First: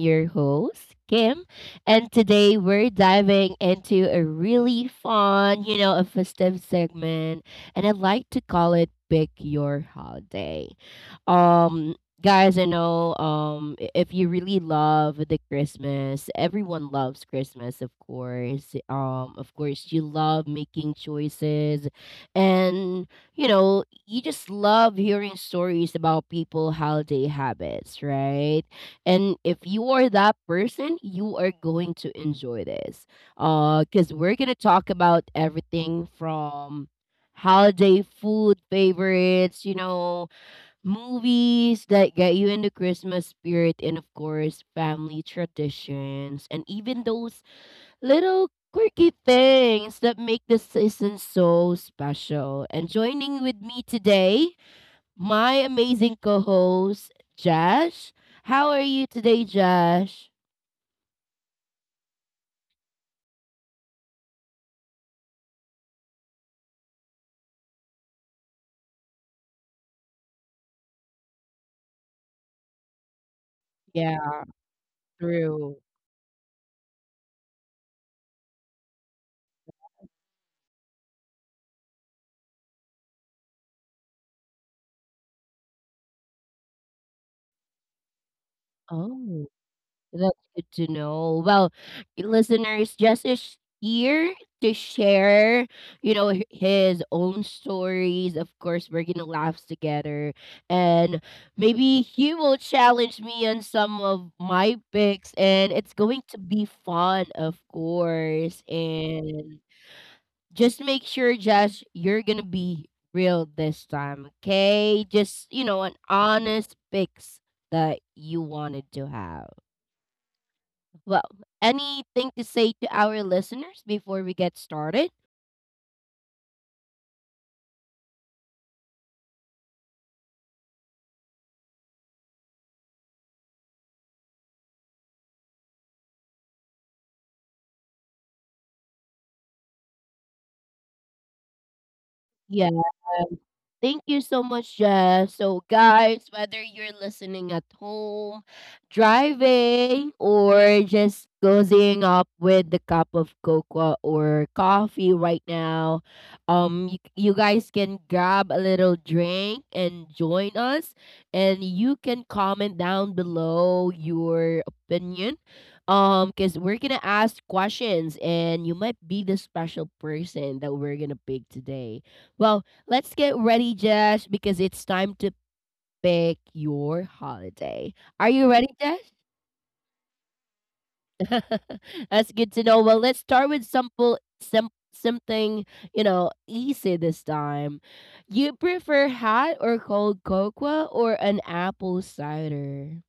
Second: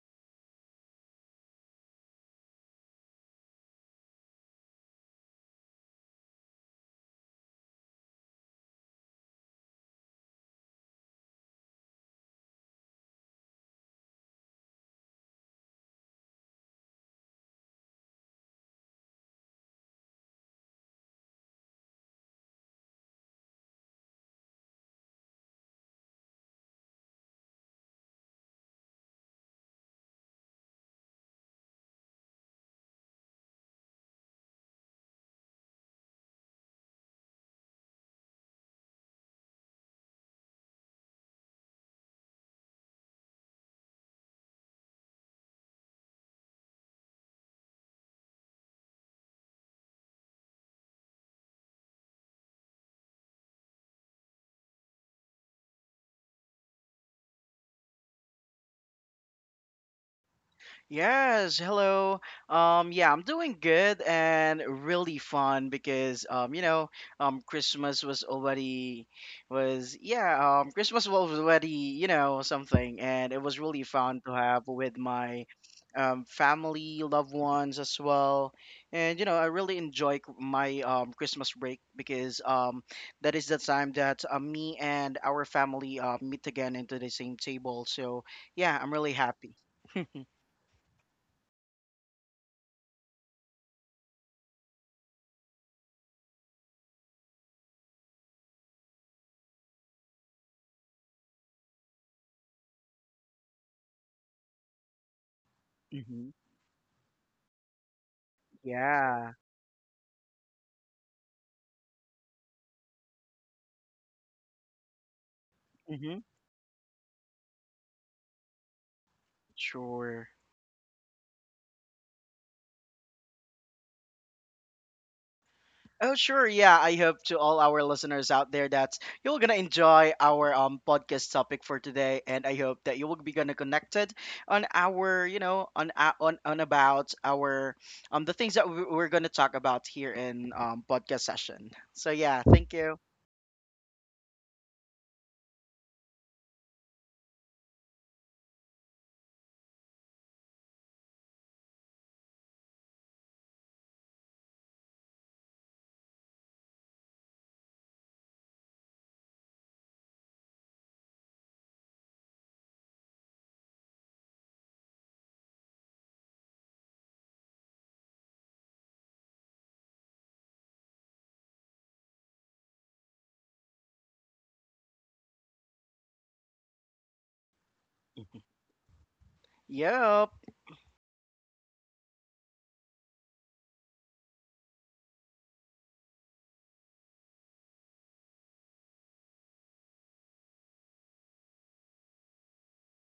your host, Kim, and today we're diving into a really fun, a festive segment, and I'd like to call it Pick Your Holiday. Um Guys, I know if you really love the Christmas, everyone loves Christmas, of course. Of course you love making choices and you just love hearing stories about people holiday habits, right? And if you are that person, you are going to enjoy this. Because we're gonna talk about everything from holiday food favorites, movies that get you into Christmas spirit, and of course, family traditions, and even those little quirky things that make the season so special. And joining with me today my amazing co host, Josh. How are you today, Josh? Yes, hello. Yeah, I'm doing good and really fun because Christmas was already Christmas was already you know something, and it was really fun to Yeah, have with my true. Family, loved ones as well, and you know, I really enjoy my Christmas break because that is the time that me and our family meet again into the same table. So yeah, I'm really Oh, happy. that's good to know. Well, listeners, Jess is here to share, his own stories. Of course, we're gonna laugh together, and maybe he will challenge me on some of my picks, and it's going Mm-hmm. to be fun, of course. Yeah. And just make sure, Josh, you're gonna be real this time, okay? Just an Hmm. honest fix that you wanted to have. Sure. Well, anything to say to our listeners before we get started? Oh, sure. Yeah. I hope to all our listeners out there that you're going to enjoy our podcast topic for today. And I hope that you will be going to connected on our, you know, on about our, the things that we're going to talk about here in podcast session. So, yeah. Thank you. Thank you so much, Jess. So, guys, whether you're listening at home, driving, or just cozying up with the cup of cocoa or coffee right now, you guys can grab a little drink and join us. And you can comment down below your opinion, because we're gonna ask questions, and you might be the special person that we're gonna pick today. Well, let's get ready, Josh, because it's time to pick your holiday. Are you ready, Josh? Yep. That's good to know. Well, let's start with simple, something easy this time. You prefer hot or cold cocoa or an apple cider?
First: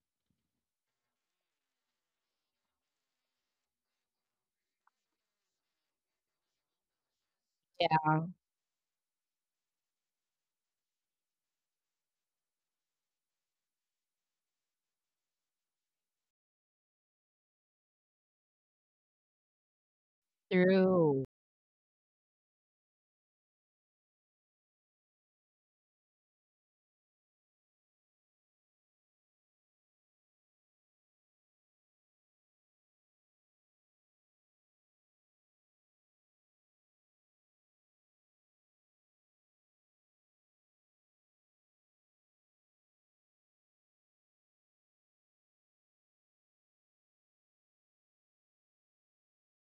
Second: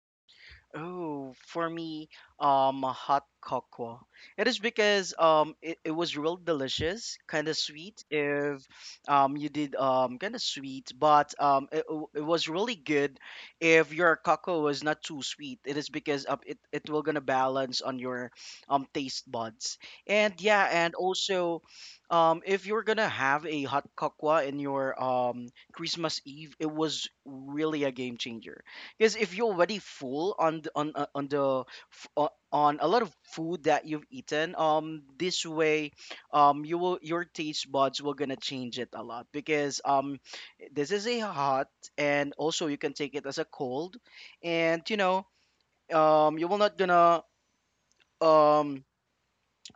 Oh, for me, a hot cocoa. It is because it was real delicious, kind of sweet. Yeah, If you did kind of sweet, but it was really good. If your cocoa was not too sweet, it is because of it will gonna balance on your taste buds. And yeah, and true. also, if you're gonna have a hot cocoa in your Christmas Eve, it was really a game changer because if you're already full on on the on a lot of food that you've eaten, this way, you will your taste buds will gonna change it a lot because this is a hot and also you can take it as a cold, and you know, you will not gonna um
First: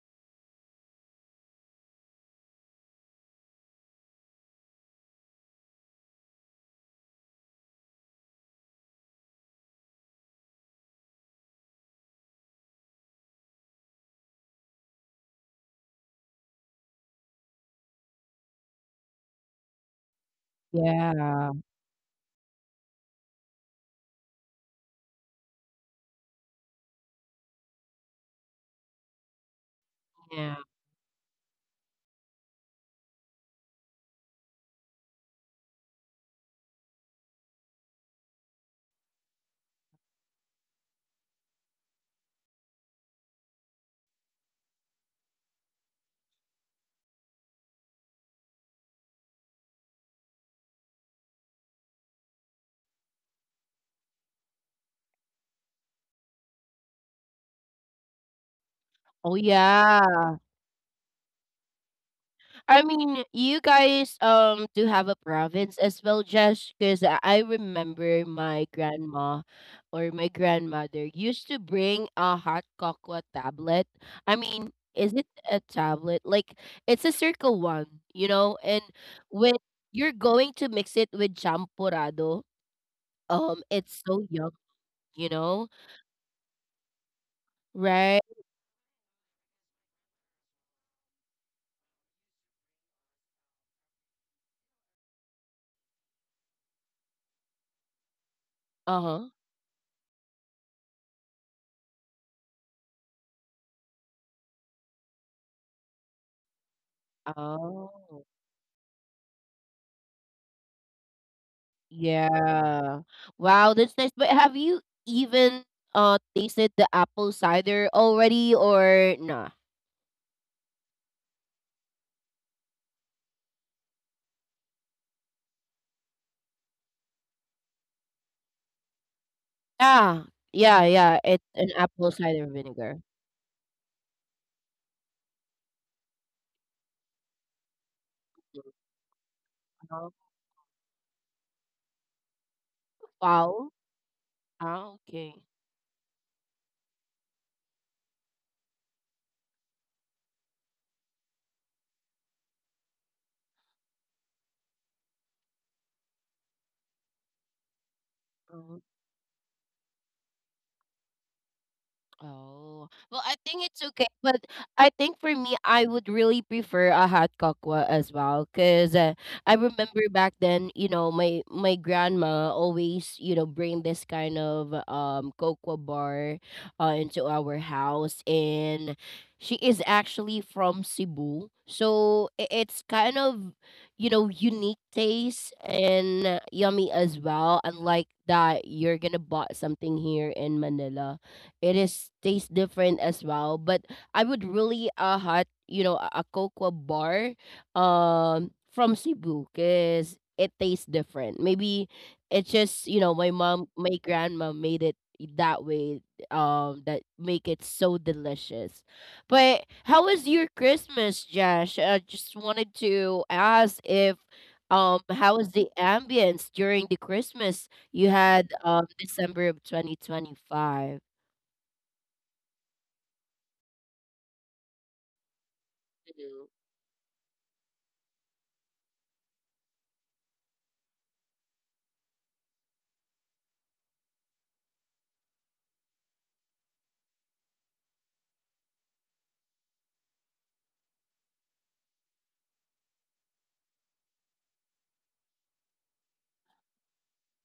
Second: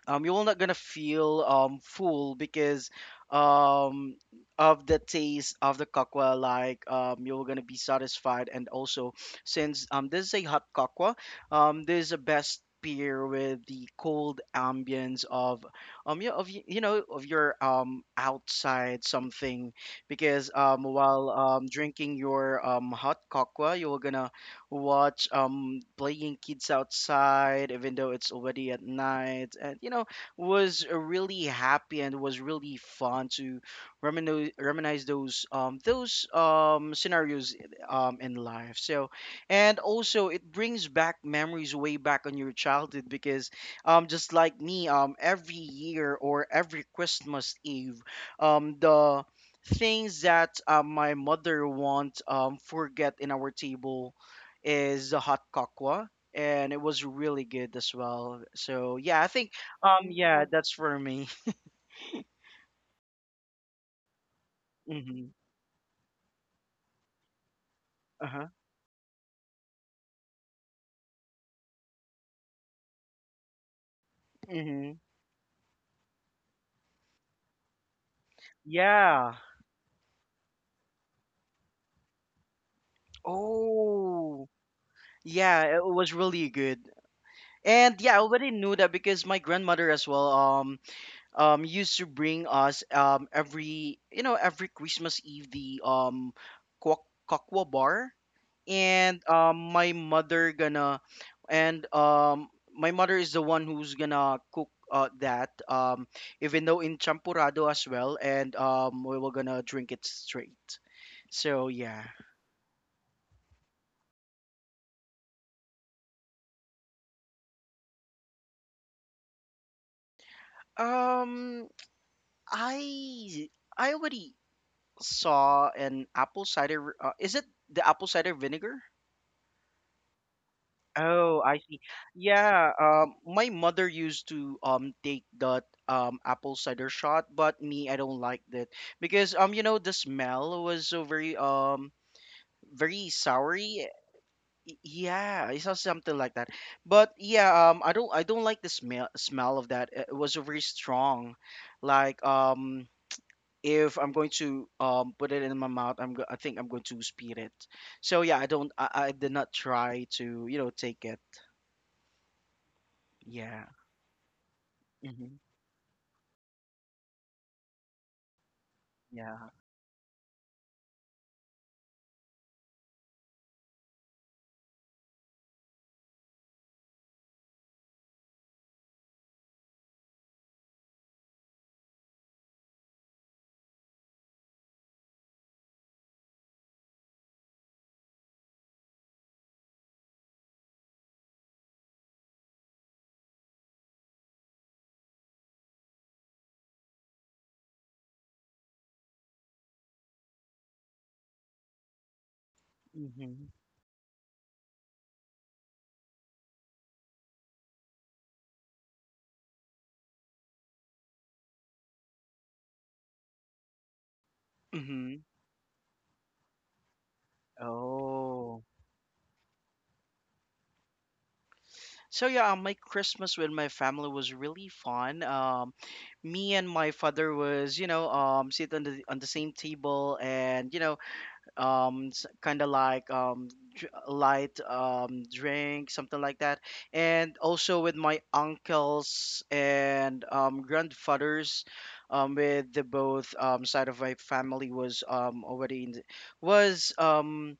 you will not gonna feel full because um of the taste of the cocoa like you're gonna be satisfied and also since this is a hot cocoa this is the best beer with the cold ambience of you know of your outside something because while Yeah. Drinking your hot cocoa you're gonna watch playing kids outside even though it's already at night and you know Yeah. was really happy and was really fun to reminisce those scenarios in life, so and also it brings back memories way back on your childhood because just like me every year or every Christmas Eve the things that my mother won't forget in our table is the hot kakwa, and it was really good as well. So yeah, I Oh think yeah. Yeah, that's for me. I mean, you guys do have a Hmm. province as well, Josh, because I remember Uh-huh. my grandma or my grandmother used to bring a hot cocoa tablet. I mean, Hmm. is it a tablet? Like it's a circle one, and Yeah. when you're going to mix it with champorado, it's so Oh, yum, you know, yeah, it was really good. And yeah, I right? already knew that because my grandmother as well used to bring us every you know every Christmas Eve the kakwa bar Uh and huh. And um my mother is the one who's gonna cook that even though in champurado as well, Oh. and we were gonna drink it straight, so yeah. Yeah. Wow, that's nice. But have you even tasted the apple cider already or nah? Um i i already saw an apple cider, is it the apple cider vinegar? Yeah, yeah, yeah. Oh, I It's see. an apple cider Yeah, vinegar. My mother used to take that apple cider shot, but me, I don't like that Mm, because you know, the uh, smell was so very very Wow. soury. Ah, okay. Yeah, it's not something like that. But yeah, I don't like the smell of that. It was so very strong. Like if I'm going to put it in my mouth, I think I'm going to spit it. So yeah, I don't Mm-hmm. I did not try to you know take it. Oh, well, I Yeah. think it's okay, but I think Mhm. for me, I would really prefer a hot cocoa as well, cause Yeah. I remember back then, you know, my grandma always, you know, bring this kind of cocoa bar, into our house, and she is actually from Cebu, so it's kind of, you know, unique taste and yummy as well, unlike that you're gonna bought something here in Manila. It is tastes different as well. But I would really hot a cocoa bar from Cebu because it tastes different. Maybe it's just Mhm. my mom my grandma made it that way that make it so delicious. But how was your Christmas, Josh? I just wanted to ask if Mhm. how was the ambience during the Christmas you had Oh. December of 2025? So yeah, my Christmas with my family was really fun. Me Mm. and my father was, you know, sit on the same table and you know, um, kind of like light drink something like that, and also with my uncles and grandfathers, with the both side of my family was was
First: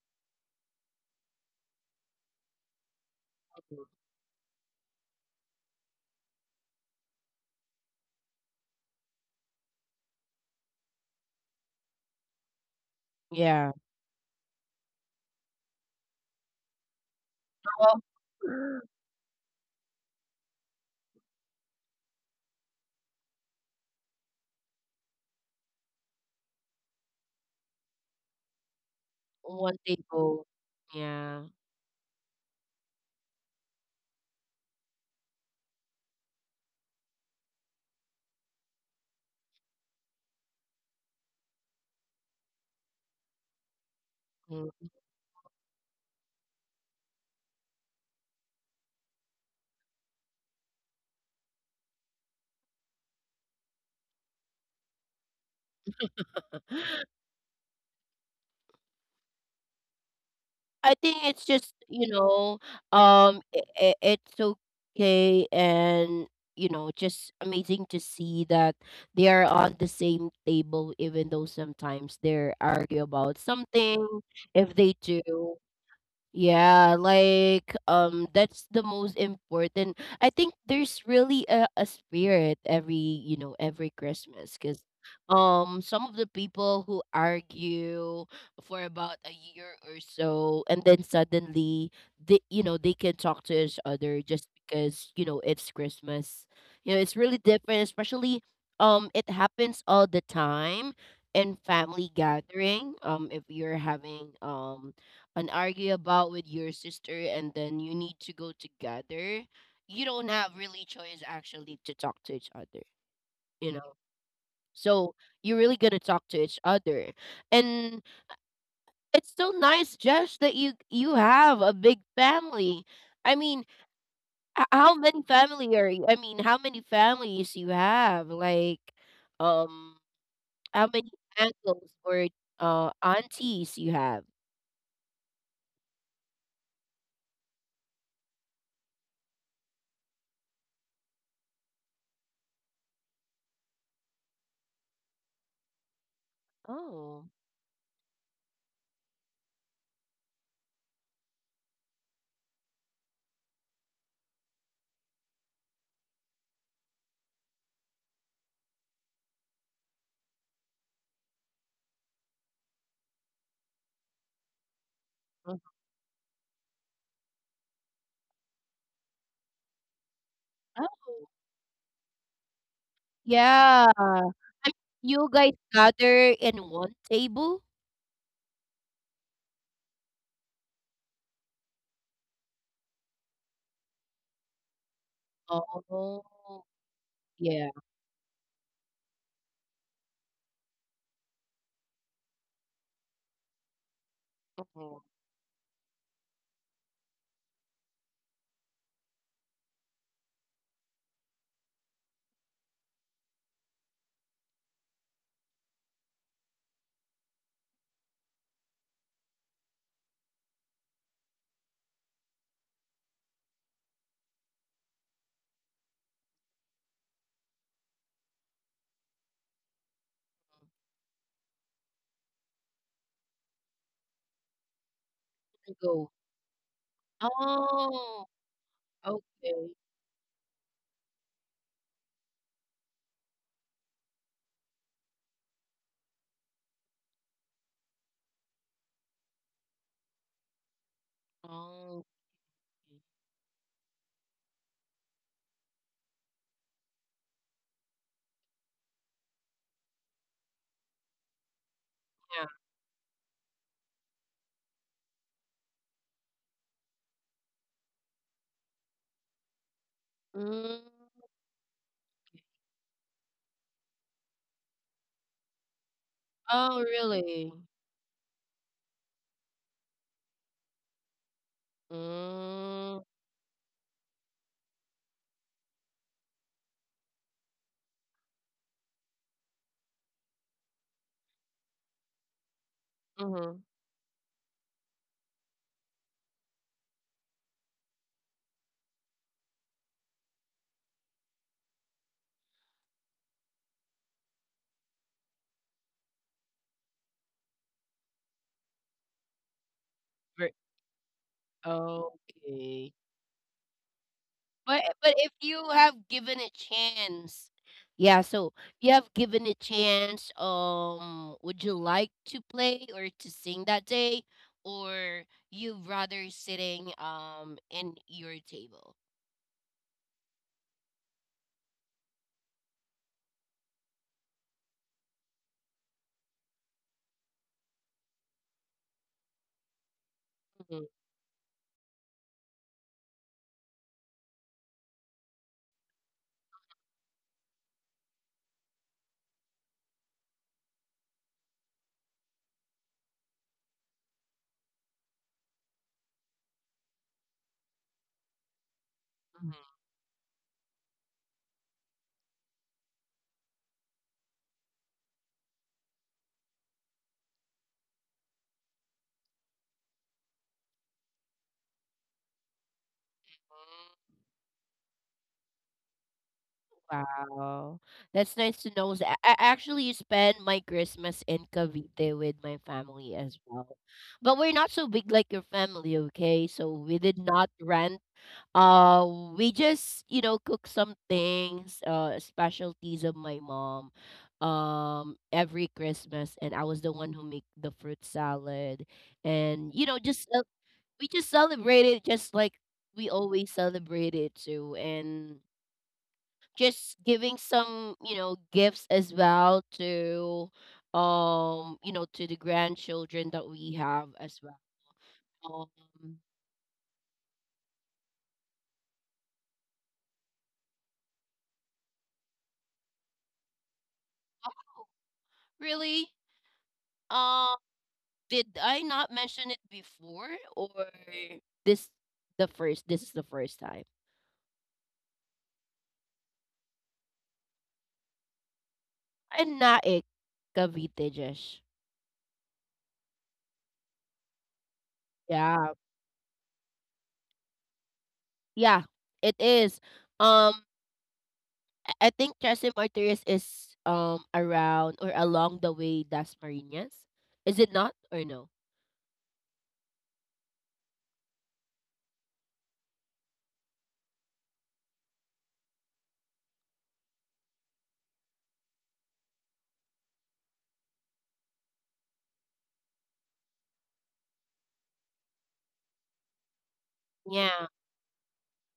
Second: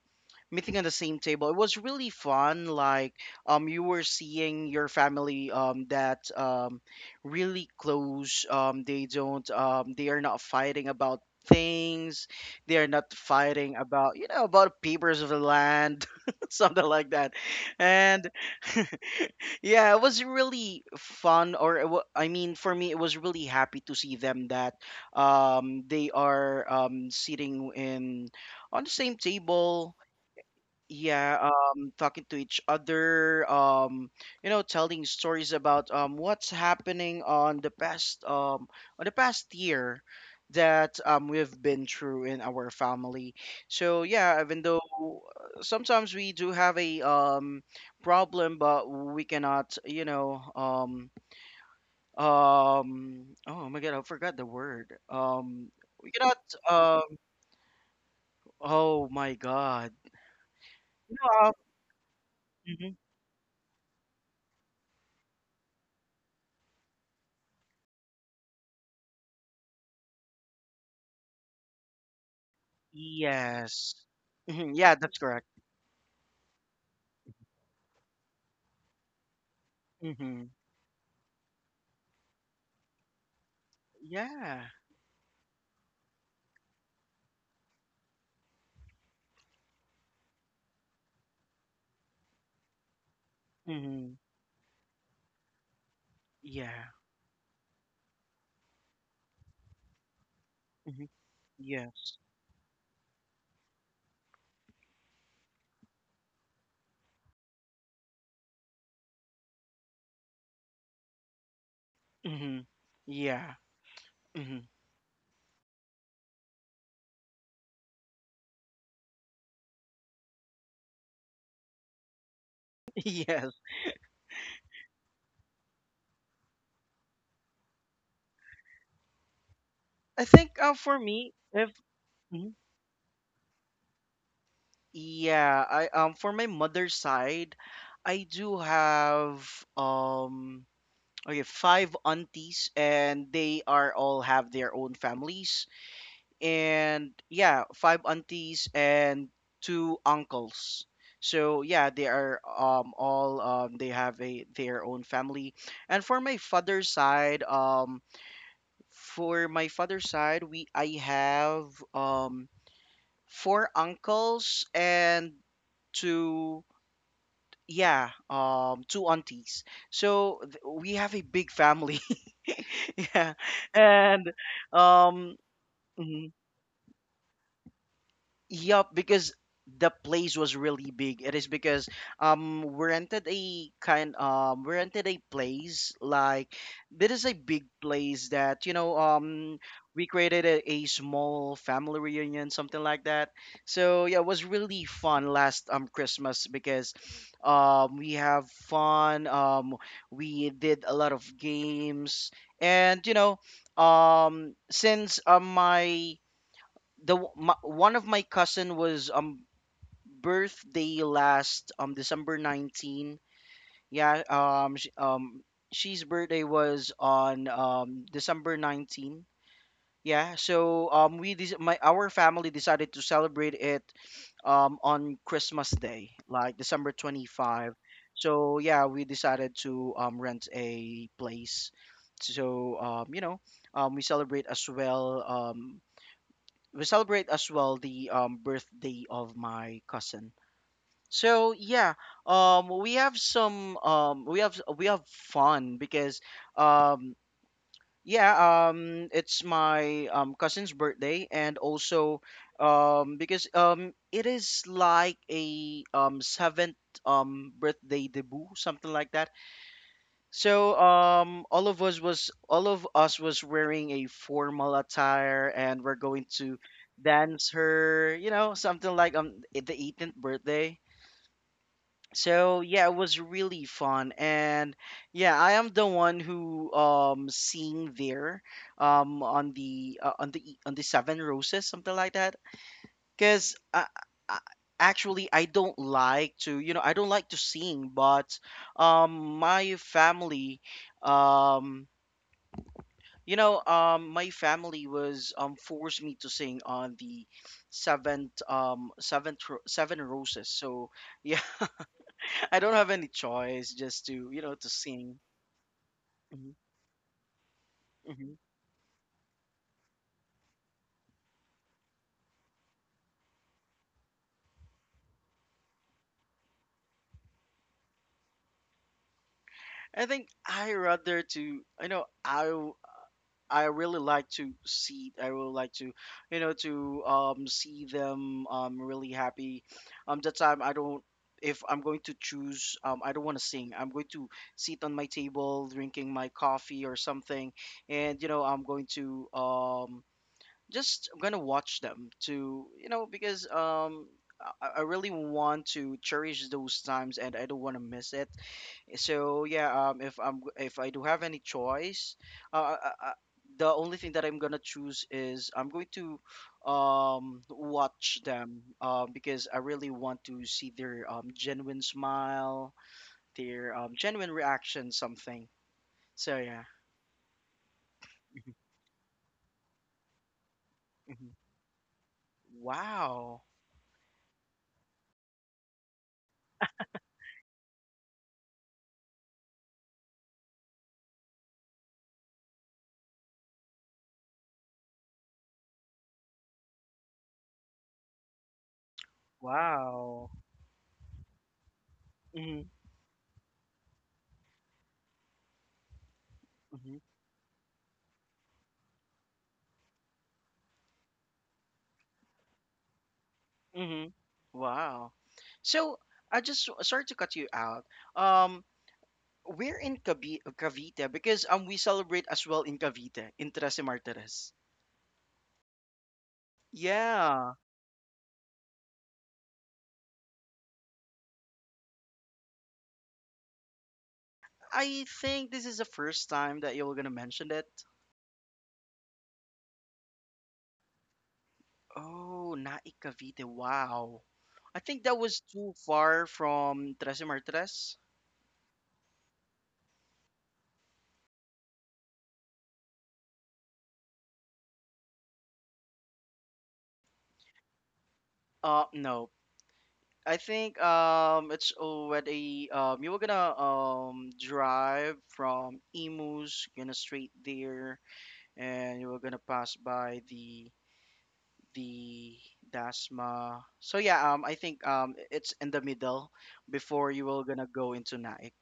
meeting on the same table. It was really fun. Like you were seeing your family that really close. They don't they are not fighting about things. They are not Yeah. fighting about you know about papers of the land, something like that. Well, And yeah, it was really fun. I mean, for me, it was really happy to see them that they are sitting in on the same one table, table. yeah, Yeah. Talking to each other, you know, telling stories about what's happening on the past year that we've been through in our family, so yeah. Even Mm. though sometimes we do have a problem, but we cannot you know oh my god, I forgot the word, we cannot um oh my god, I you think it's know, just, you know, um, it, it's okay. And, you know, just amazing to see that they are on the same table, even though sometimes they argue about yes. something, if Mhm, they yeah, that's correct. do. Yeah, like that's the most important. I think Mhm. there's really a spirit every, you know, every Christmas Yeah. cuz some of the people who argue for about a year or so and then suddenly they you know they can talk to each other Mhm. just because you know it's Christmas. You know, Yeah. it's really different especially it happens all the time Mhm. in family Yes. gathering if you're having and argue about with your sister and then you need to go together, you don't have really choice actually to talk to each Mhm. other, Yeah. you know. Mhm. So you really got to talk to each other. And it's so nice, Josh, that you have a big family. I mean, Yes. How many family are you? I mean, how many families you have? Like, um, I think how for many me, if uncles or mhm, aunties you have? yeah, I for my mother's side, I do have um okay, five aunties and they are all have their own families. And Oh, yeah, five aunties and two uncles. So yeah, they are all they have a their own family. And for my father's side, we I have four uncles and uh, two, yeah, two aunties, so we have a oh, big family. Yeah. yeah. And And um you guys mm-hmm. gather in one table? Yup, because the place was really big. It is because we rented a place Oh, like this is a big yeah. place that you know we created a small family reunion something like that. So yeah, it was really Mhm. fun last Christmas because we have fun, we did a lot of games, and you know since my, one of my cousin was birthday last December 19. Yeah, sh she's birthday was on December 19. Yeah, so my, our family decided to celebrate it on Christmas To Day, go. like December 25. Oh, So yeah, we decided okay. to rent a place. So you know, we celebrate as well. We celebrate as well the birthday of my cousin. So yeah, Oh, we have some we have fun because um, yeah, it's my cousin's birthday, and also yeah. Because it is like a seventh birthday debut, something like that. Mm. So all of us was wearing a formal attire, and we're going to Oh, really? dance her, you know, something like the 18th birthday. So yeah, it Mm. was really fun, and yeah, I am the one who sing there on the e- on the seven roses, something like that. Mm-hmm. Because uh, actually, I don't like to, you know, I don't like to sing, but my family, um, you know, my family was forced me to sing on the seven roses. So yeah, I don't Okay. have any choice just to you know to But sing. if you have given a Mhm, chance, yeah. mhm. So you have given a chance. Would you like to play or to sing that day, or you rather sitting in your table? I think I rather to you know I really like to see. I really like to, you know, to see them really happy. That time I Mhm, don't. If I'm going to choose, I don't want to sing. I'm going to sit on my table, drinking my coffee or something, and you know, I'm going to just gonna watch them to you know because I really want to cherish those times, and I don't want to miss it. mhm. So yeah, if I do have any choice, I, the only thing that I'm gonna choose is I'm going to watch them, because I really want to see their genuine smile, their genuine reaction, something. So yeah. Wow, that's nice to know. So I actually spend my Christmas in Mhm. Cavite with my family as Wow. well, but we're not so big like your family, okay? So we did not rent. Uh, we just, you know, cook some things, specialties of my mom, every Christmas, and I was the one who make the fruit salad, and you know, just Wow. we just celebrated just like Mm-hmm. we always celebrate it too, and just Mm-hmm. giving some, you know, gifts as well to, you know, to the grandchildren that we have Hmm. as Wow. well. So Um, I just sorry to cut you out. Um, we're in Cavite because we celebrate as well in Cavite in Tres Martires. Really. Yeah, Did I not mention it before or this the first this is the first time? I think this is the first time that you were gonna mention that. And Naik Cavite, Jesh. Oh, Nai Cavite. Wow. I think that was Yeah. too far from Tres Martires. Yeah, it is. Um I think Trasim Martires is around or along the way Dasmariñas. Is it not or no? No. I think it's already you were gonna drive from Imus, gonna straight there, and you were gonna pass by the Dasma. So yeah, I think it's in the middle before you were Yeah. gonna go into Naik.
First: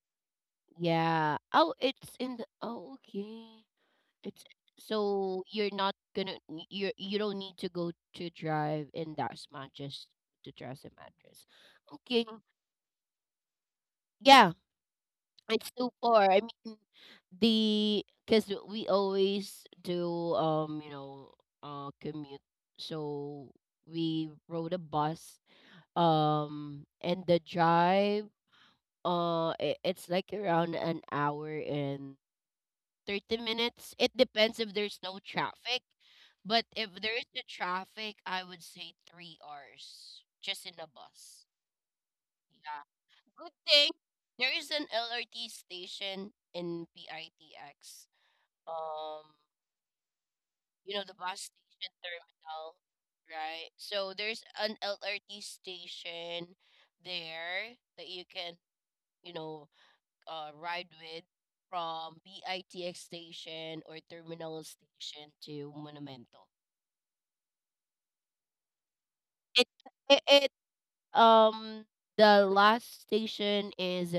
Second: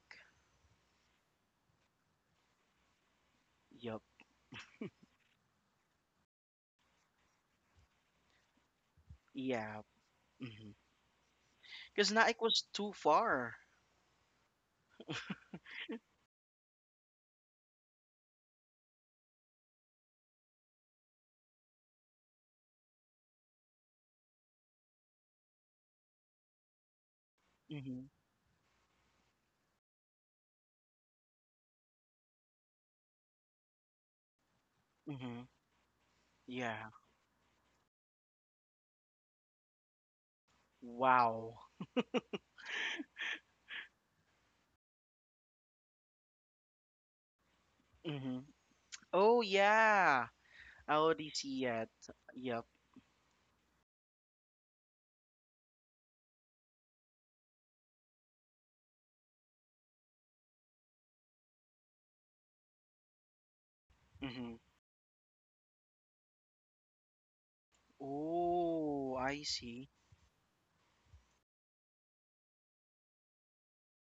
Yeah. Oh, it's in the Oh, okay. Yup. It's so you're not gonna you don't need to go to drive in that smart Yeah. just to Mm-hmm. trust the mattress. Because Okay, Naik was too far. yeah, it's too far. I mean, the because we always do you know commute, so we rode a bus and the Mm-hmm. drive it, it's like around an hour and 30 minutes. It depends if there's no Mm-hmm. traffic. But if Yeah. there is the traffic, I would say 3 hours just in the bus. Wow. Yeah. Good thing there is an LRT station in PITX. Mm-hmm. Um, Oh yeah. you I know, the already bus see station it. Yup. terminal, right? So there's an LRT station there that you can, you know, ride with from BITX station or Mm-hmm. terminal station to Monumento. Oh, I It, see. it um the last station is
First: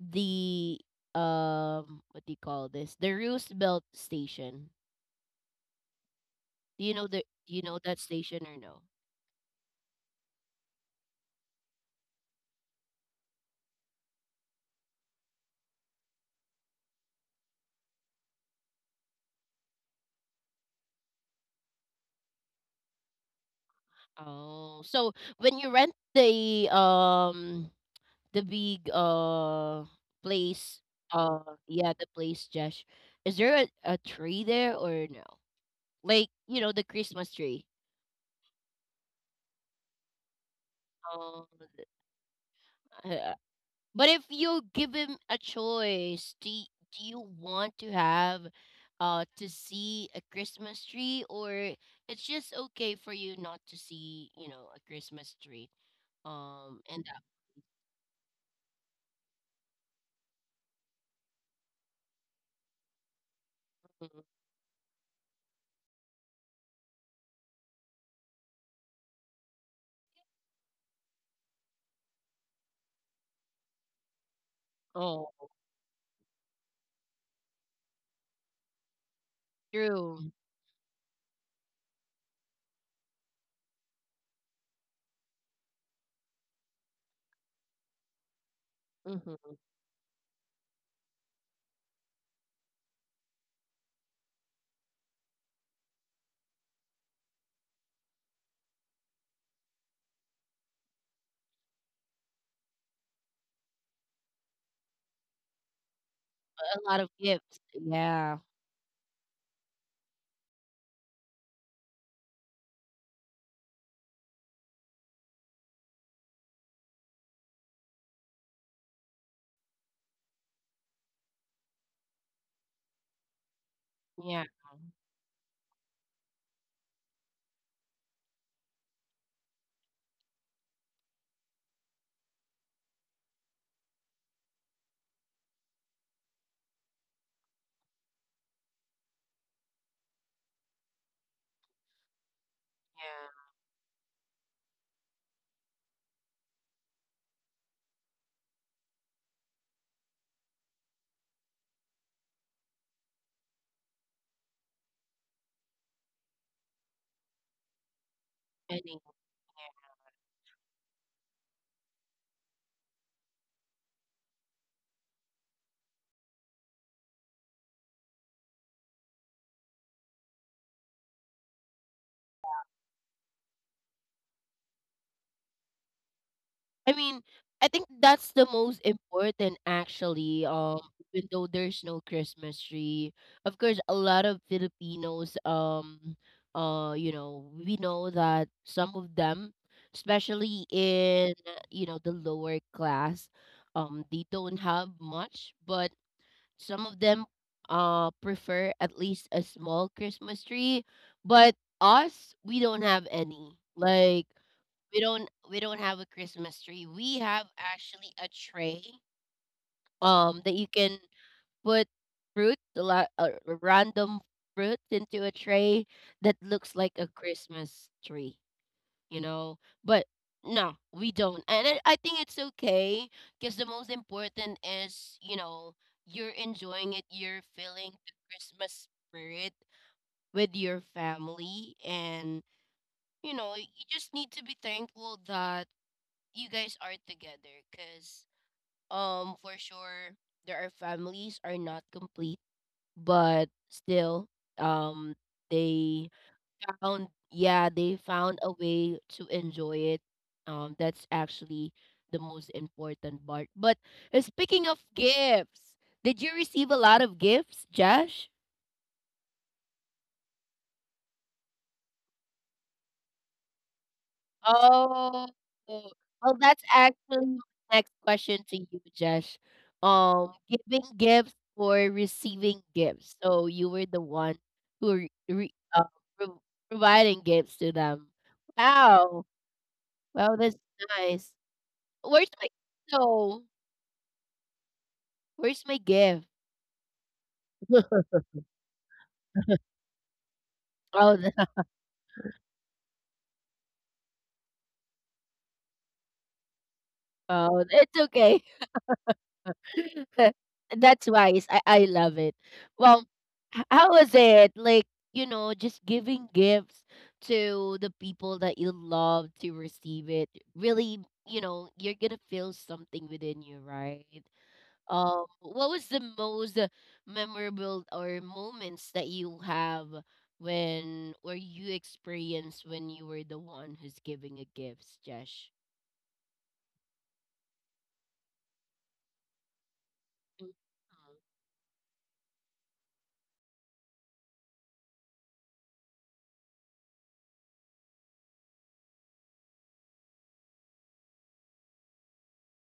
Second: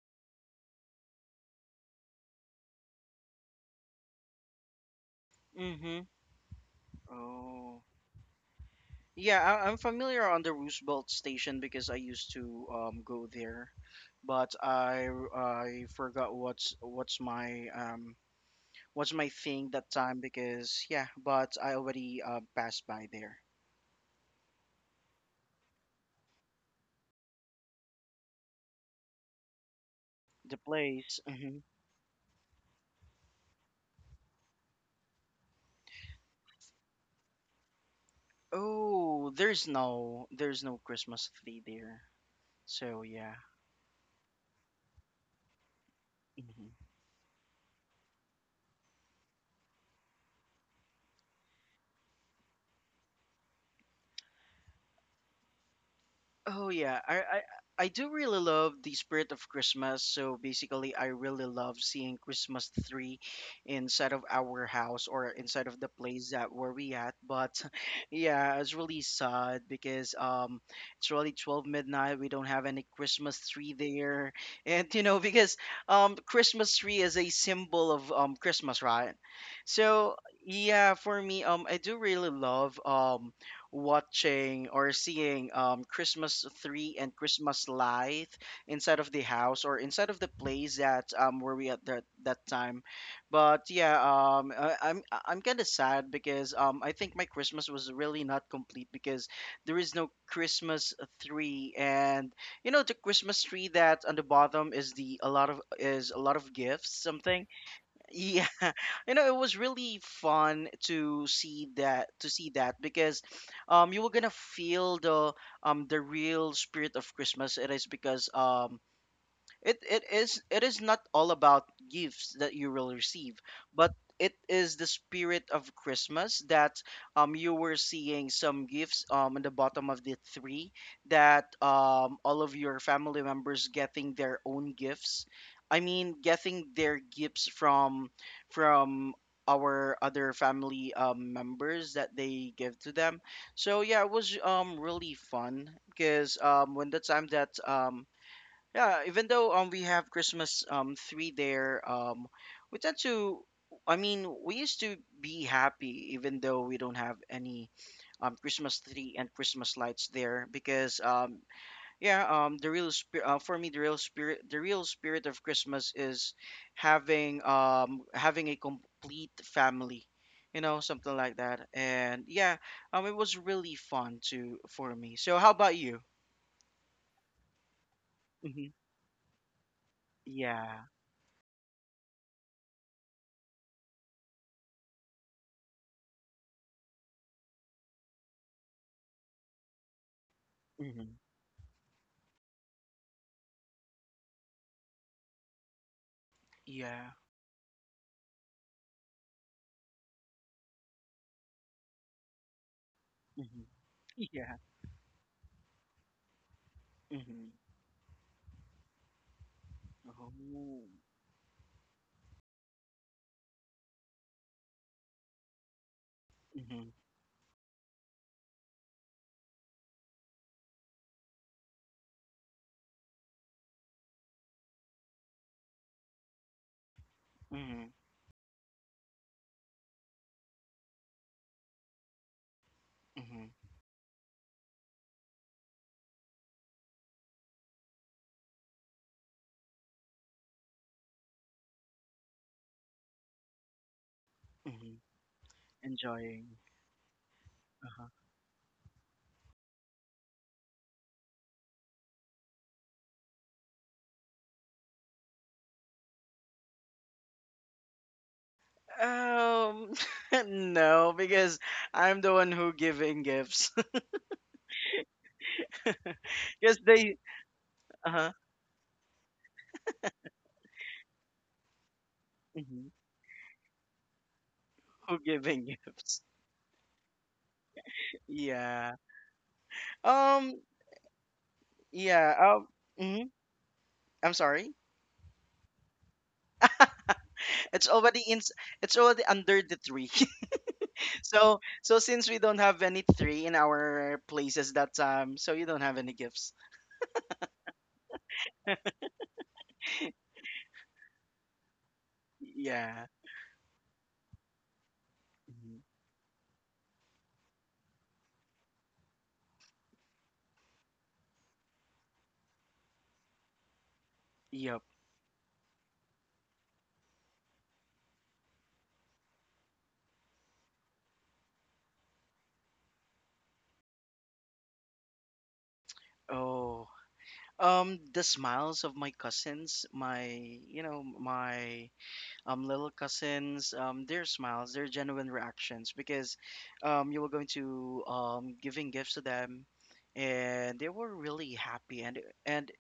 the what do you call this? The Roosevelt station. Mm-hmm. Do you know the do you know Oh. that station or no? Yeah, I, I'm familiar on the Roosevelt Station because I used to go there, but I forgot what's my thing that time because yeah, but I already passed by there. Oh, so when you rent the big The place place. uh yeah the place, Josh, is there a tree there or no? Like you know the Christmas tree. Oh, there's no Christmas Um, tree there. So uh, yeah. but if you give him a choice, do Mhm. do you want to have to see a Christmas tree or it's just okay for you not to see you know a Christmas tree? Oh yeah, And I, that, I I do really love the spirit of Christmas. So basically, I really love seeing Christmas tree inside mhm. of our house or inside of the place that where we at. But yeah, it's really sad because it's really twelve midnight. We don't have any Christmas tree there, and you know Oh, because Christmas tree is a symbol of Christmas, right? So true. yeah, for me, I do really love watching or seeing Christmas tree and Christmas Light inside of the Mm-hmm. house or inside of the place that where we at that time. But yeah, I, I'm kind of sad because I think my Christmas was really not complete because there is no Christmas tree and you know the Christmas tree that on the bottom is the a lot of is a lot of A gifts lot of something gifts. Yeah, yeah, you know, it was really fun to see that because you were gonna feel the real spirit of Christmas. It is because it is not all about gifts that you will receive but it yeah, is the spirit of Christmas that you were seeing some gifts in the bottom of the tree that all of your family members getting their own gifts. I mean getting their gifts from our other family members that they give to them. yeah. So yeah, it was really fun because when the time that yeah, even though we have Christmas three there, we tend to, I mean, we used to be happy even though we don't have any Christmas Any. tree and Christmas lights there because yeah, the real spirit for me the real spirit of Christmas is having a complete family. You know, something like that. And yeah, it was really fun to for me. So how about you? I mean, I think that's the hmm most important actually. Yeah. Even though there's no Christmas tree, of course, a lot of Filipinos, you know, we know that some of them, especially hmm in you know the lower class, they don't have much, but some of Yeah. them, prefer at least a small Christmas tree. But us, we don't have any. Mhm. Like Yeah. We don't have a Christmas tree. We have Mhm. actually a tray that you Oh. can put fruit, a lot random fruit into a tray that looks Mhm. like a Christmas tree, you know. But no, we don't. And I think it's okay because the most important is, you know, you're enjoying it, you're Mhm. feeling the Christmas spirit with your family and you Mhm. know, you just need to be thankful that you guys are together because for sure there are families are not complete but still Mhm. um they Enjoying. found yeah they Uh-huh. found a way to enjoy it that's actually the most important part but speaking of gifts did you receive a lot of gifts, Josh? Um, no, because I'm the one who giving gifts. Oh, well, that's Because they, actually my next uh-huh, question to you, Josh. Giving gifts or receiving Mhm. gifts. So you were the one who who giving gifts? pro- providing gifts to them. Yeah. Wow, wow, that's Um. nice. Where's Yeah. my Mhm, so? I'm sorry. Where's my gift? It's already in. It's already under the tree. Oh, So so since we don't have any tree in our places that time, so you don't have any gifts. oh, it's okay. That's wise. I love it. Well, Yeah. How was it? Like, you know, Mhm. just giving gifts to the people that you love to receive it. Really, you know, you're gonna feel something within you, right? Yep. What was the most memorable or moments that you have when or you experienced when you were the one who's giving a gifts, Jesh? Oh, the smiles of my cousins, my, Mm, you know, my little cousins, their smiles, their genuine reactions, because you were going to giving gifts to them, and they were really happy, and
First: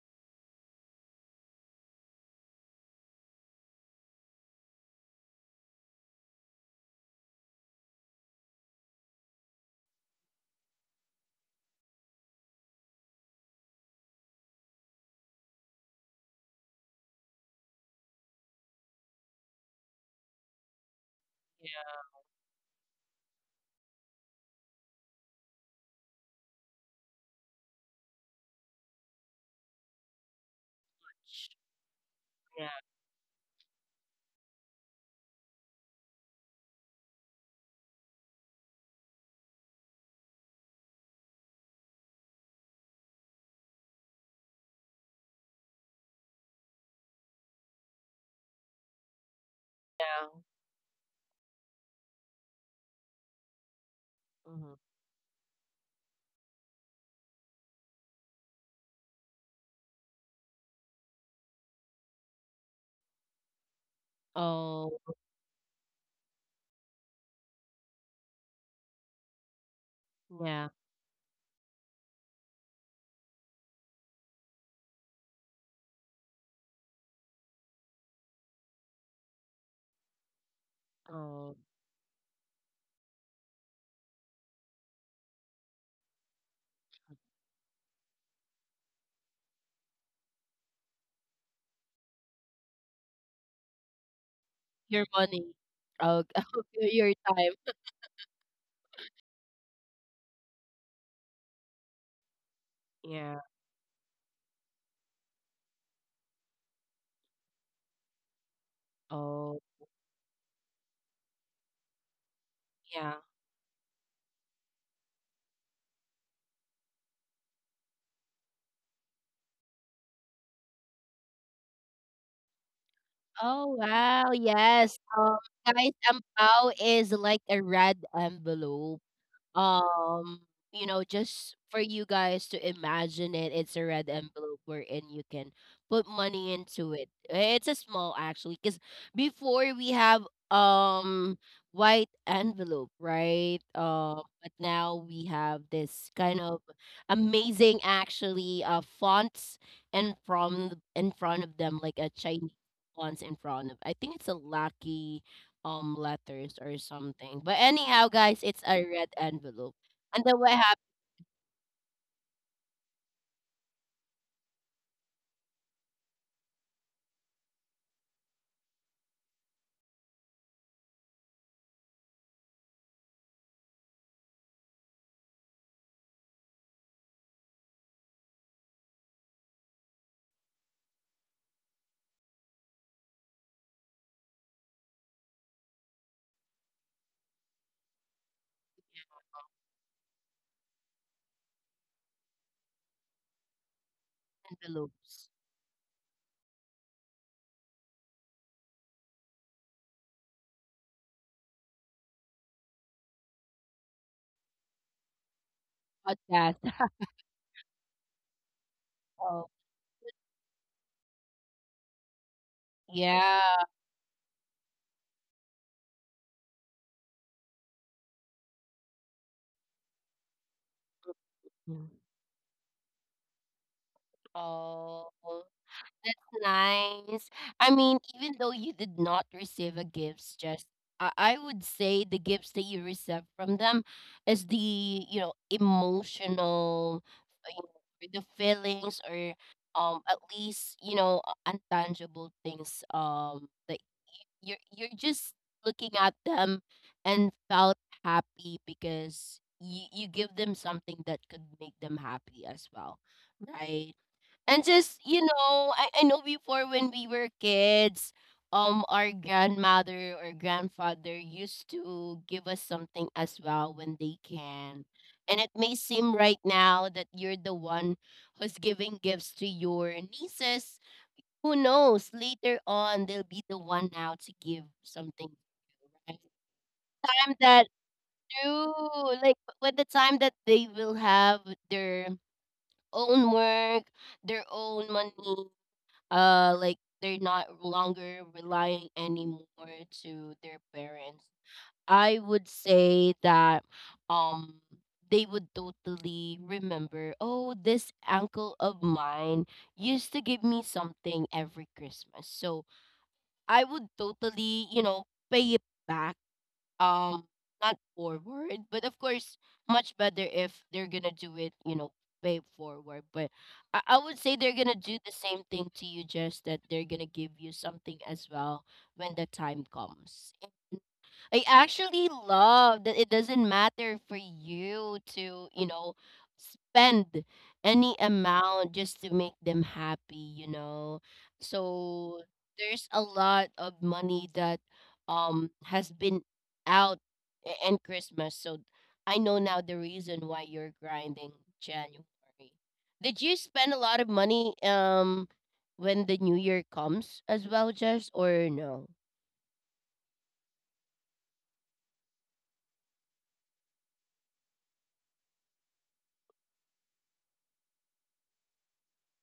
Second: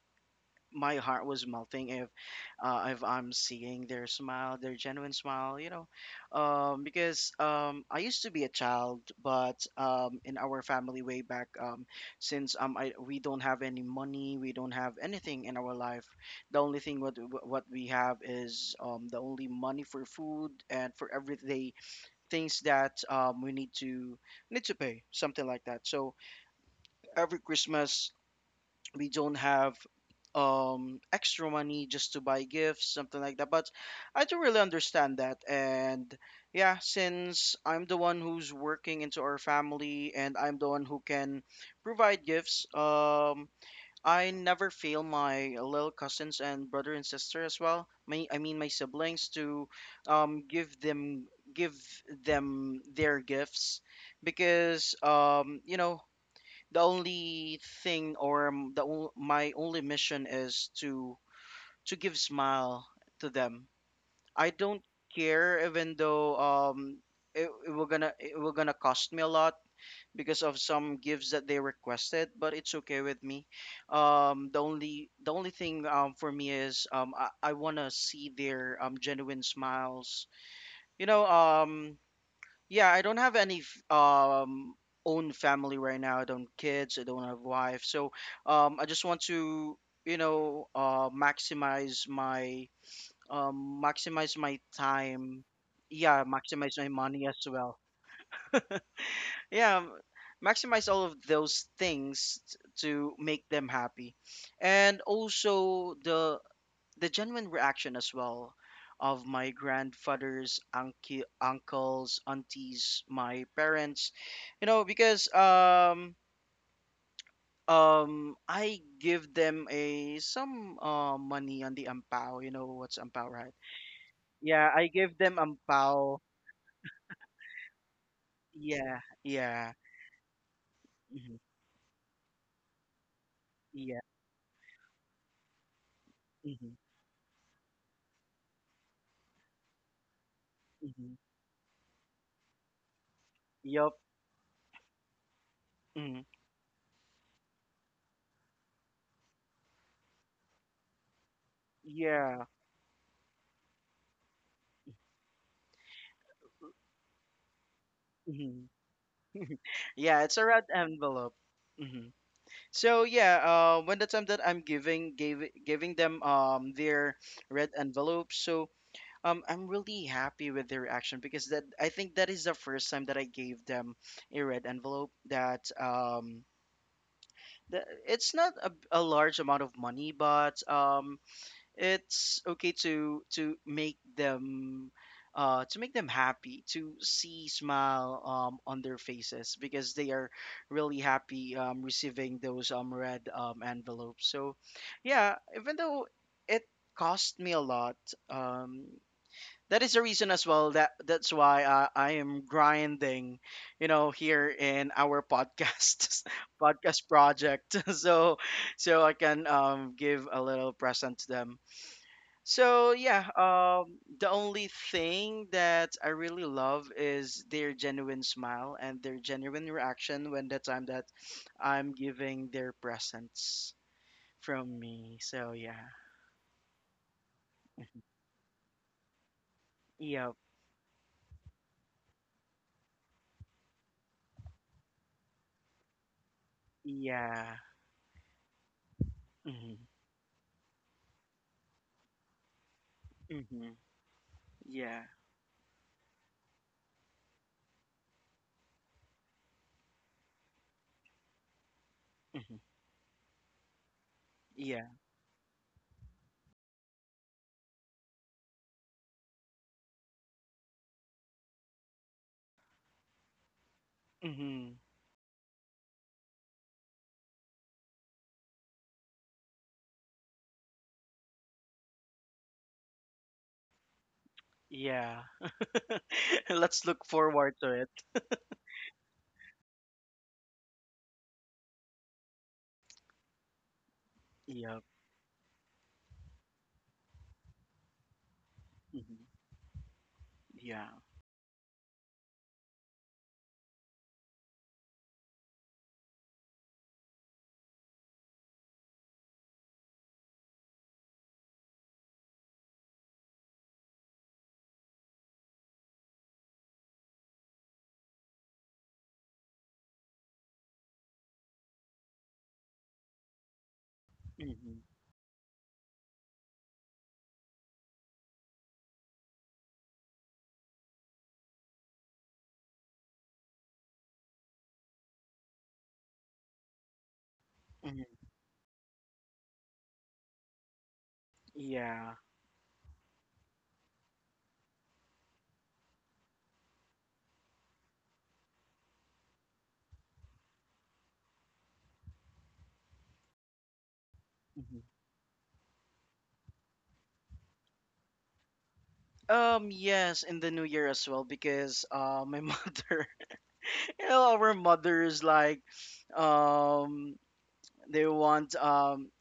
my heart was melting if I'm seeing their smile, their genuine smile, you know, because I used to be a child, but in our family way back, since I, we don't have any money, we don't have anything in our life. The only thing what we have is the only money for food and for everyday yeah. things that we need to need to pay, something like that. So every Christmas we don't have sh- extra money just to buy Yeah. gifts something like that but I do really understand that, and yeah since I'm the one who's working into our family and I'm the one who can provide gifts, I never fail my little cousins and brother and sister as well, my I mean my siblings, to Yeah. um give them give them their gifts because you know the only thing or m- the on- my only mission is to give smile to them. I don't Mhm. care even though it will gonna cost me a lot because of Yeah. some gifts that they requested, but it's okay with me. The only thing for me is I wanna see their genuine smiles. You know Oh. Yeah, I don't have any own family right now. I don't kids, I don't have wife. So I just want to, you know, maximize my Your money. time. Oh, Yeah, maximize okay, my your money as time. well. Yeah, maximize all of those things to Yeah. make them happy. And also the genuine reaction as well of my Oh. grandfather's uncle, uncles, aunties, Yeah. my parents, you know, because I give them a some money on the ampao, you know what's ampao, right? Oh wow, Yeah, I yes. give Um them guys, ang ampao. pao is like a red envelope. Yeah, yeah. um you know, hmm just for you guys to imagine it, it's a Yeah. red envelope wherein you can put money hmm into it. It's a small actually because before we have hmm um white envelope, right? Yup. But now we have this hmm kind of amazing actually fonts, and from in front of them like a Yeah. Chinese fonts in front of, I think it's a lucky letters or something. But anyhow, guys, it's hmm a red envelope. Yeah, And it's then a what red happened? envelope. Mm-hmm. So yeah, when the time that I'm giving gave giving them their red envelopes, so I'm really happy with their reaction because that I think that is the first time that I gave them a red envelope that it's not a large amount of money, but it's okay to make them happy to see smile on their faces because they are really happy receiving those red envelopes. So Envelopes? yeah, even though it cost me a lot, um that is the reason as well that that's why I am grinding, you know, here in our podcast Podcast. podcast project so so I can Oh give a little present to them. So yeah, yeah. The only thing that I really love is their genuine smile and their genuine reaction when the time that Mm. I'm giving their presents from Oh. me. So yeah, That's nice. I mean, even though you did not receive a gifts, yep, just I would say the gifts that you receive from them is the, you know, emotional, uh, yeah, you know, the feelings or hmm at least, you know, intangible things hmm that you're yeah, just looking at them and felt happy because you give them something that could make them happy hmm as well, right? And yeah, just, you know, I know before when we were kids, our grandmother or grandfather used to give us something as well when they hmm can. And it may seem right now that you're the one who's giving gifts to your nieces. Who knows? Later on, they'll be the one now to give yeah. something. Right? Let's look Time forward that to it. true, like by the time that they will have their own work, their Yep, own money, like they're not longer relying hmm anymore to their yeah, parents, I would say that um they would totally remember, oh, this uncle of mine used to give me something every Christmas, so I would totally, you know, pay it back, um not forward, but of course much better if they're gonna do it, you know, way forward. But I would say they're gonna hmm do the same thing to you, just that they're gonna give you something as well when the time comes. I actually love that it doesn't matter for you to, you know, spend any hmm amount just to make them happy, you know. yeah. So there's a lot of money that has been out a- and Christmas. So I know now the reason why you're grinding January. Did you spend a lot of money Mm-hmm. When the new year comes as well, Jess, or no? Yes, in the new year as well because my mother, you know, our mothers like um they want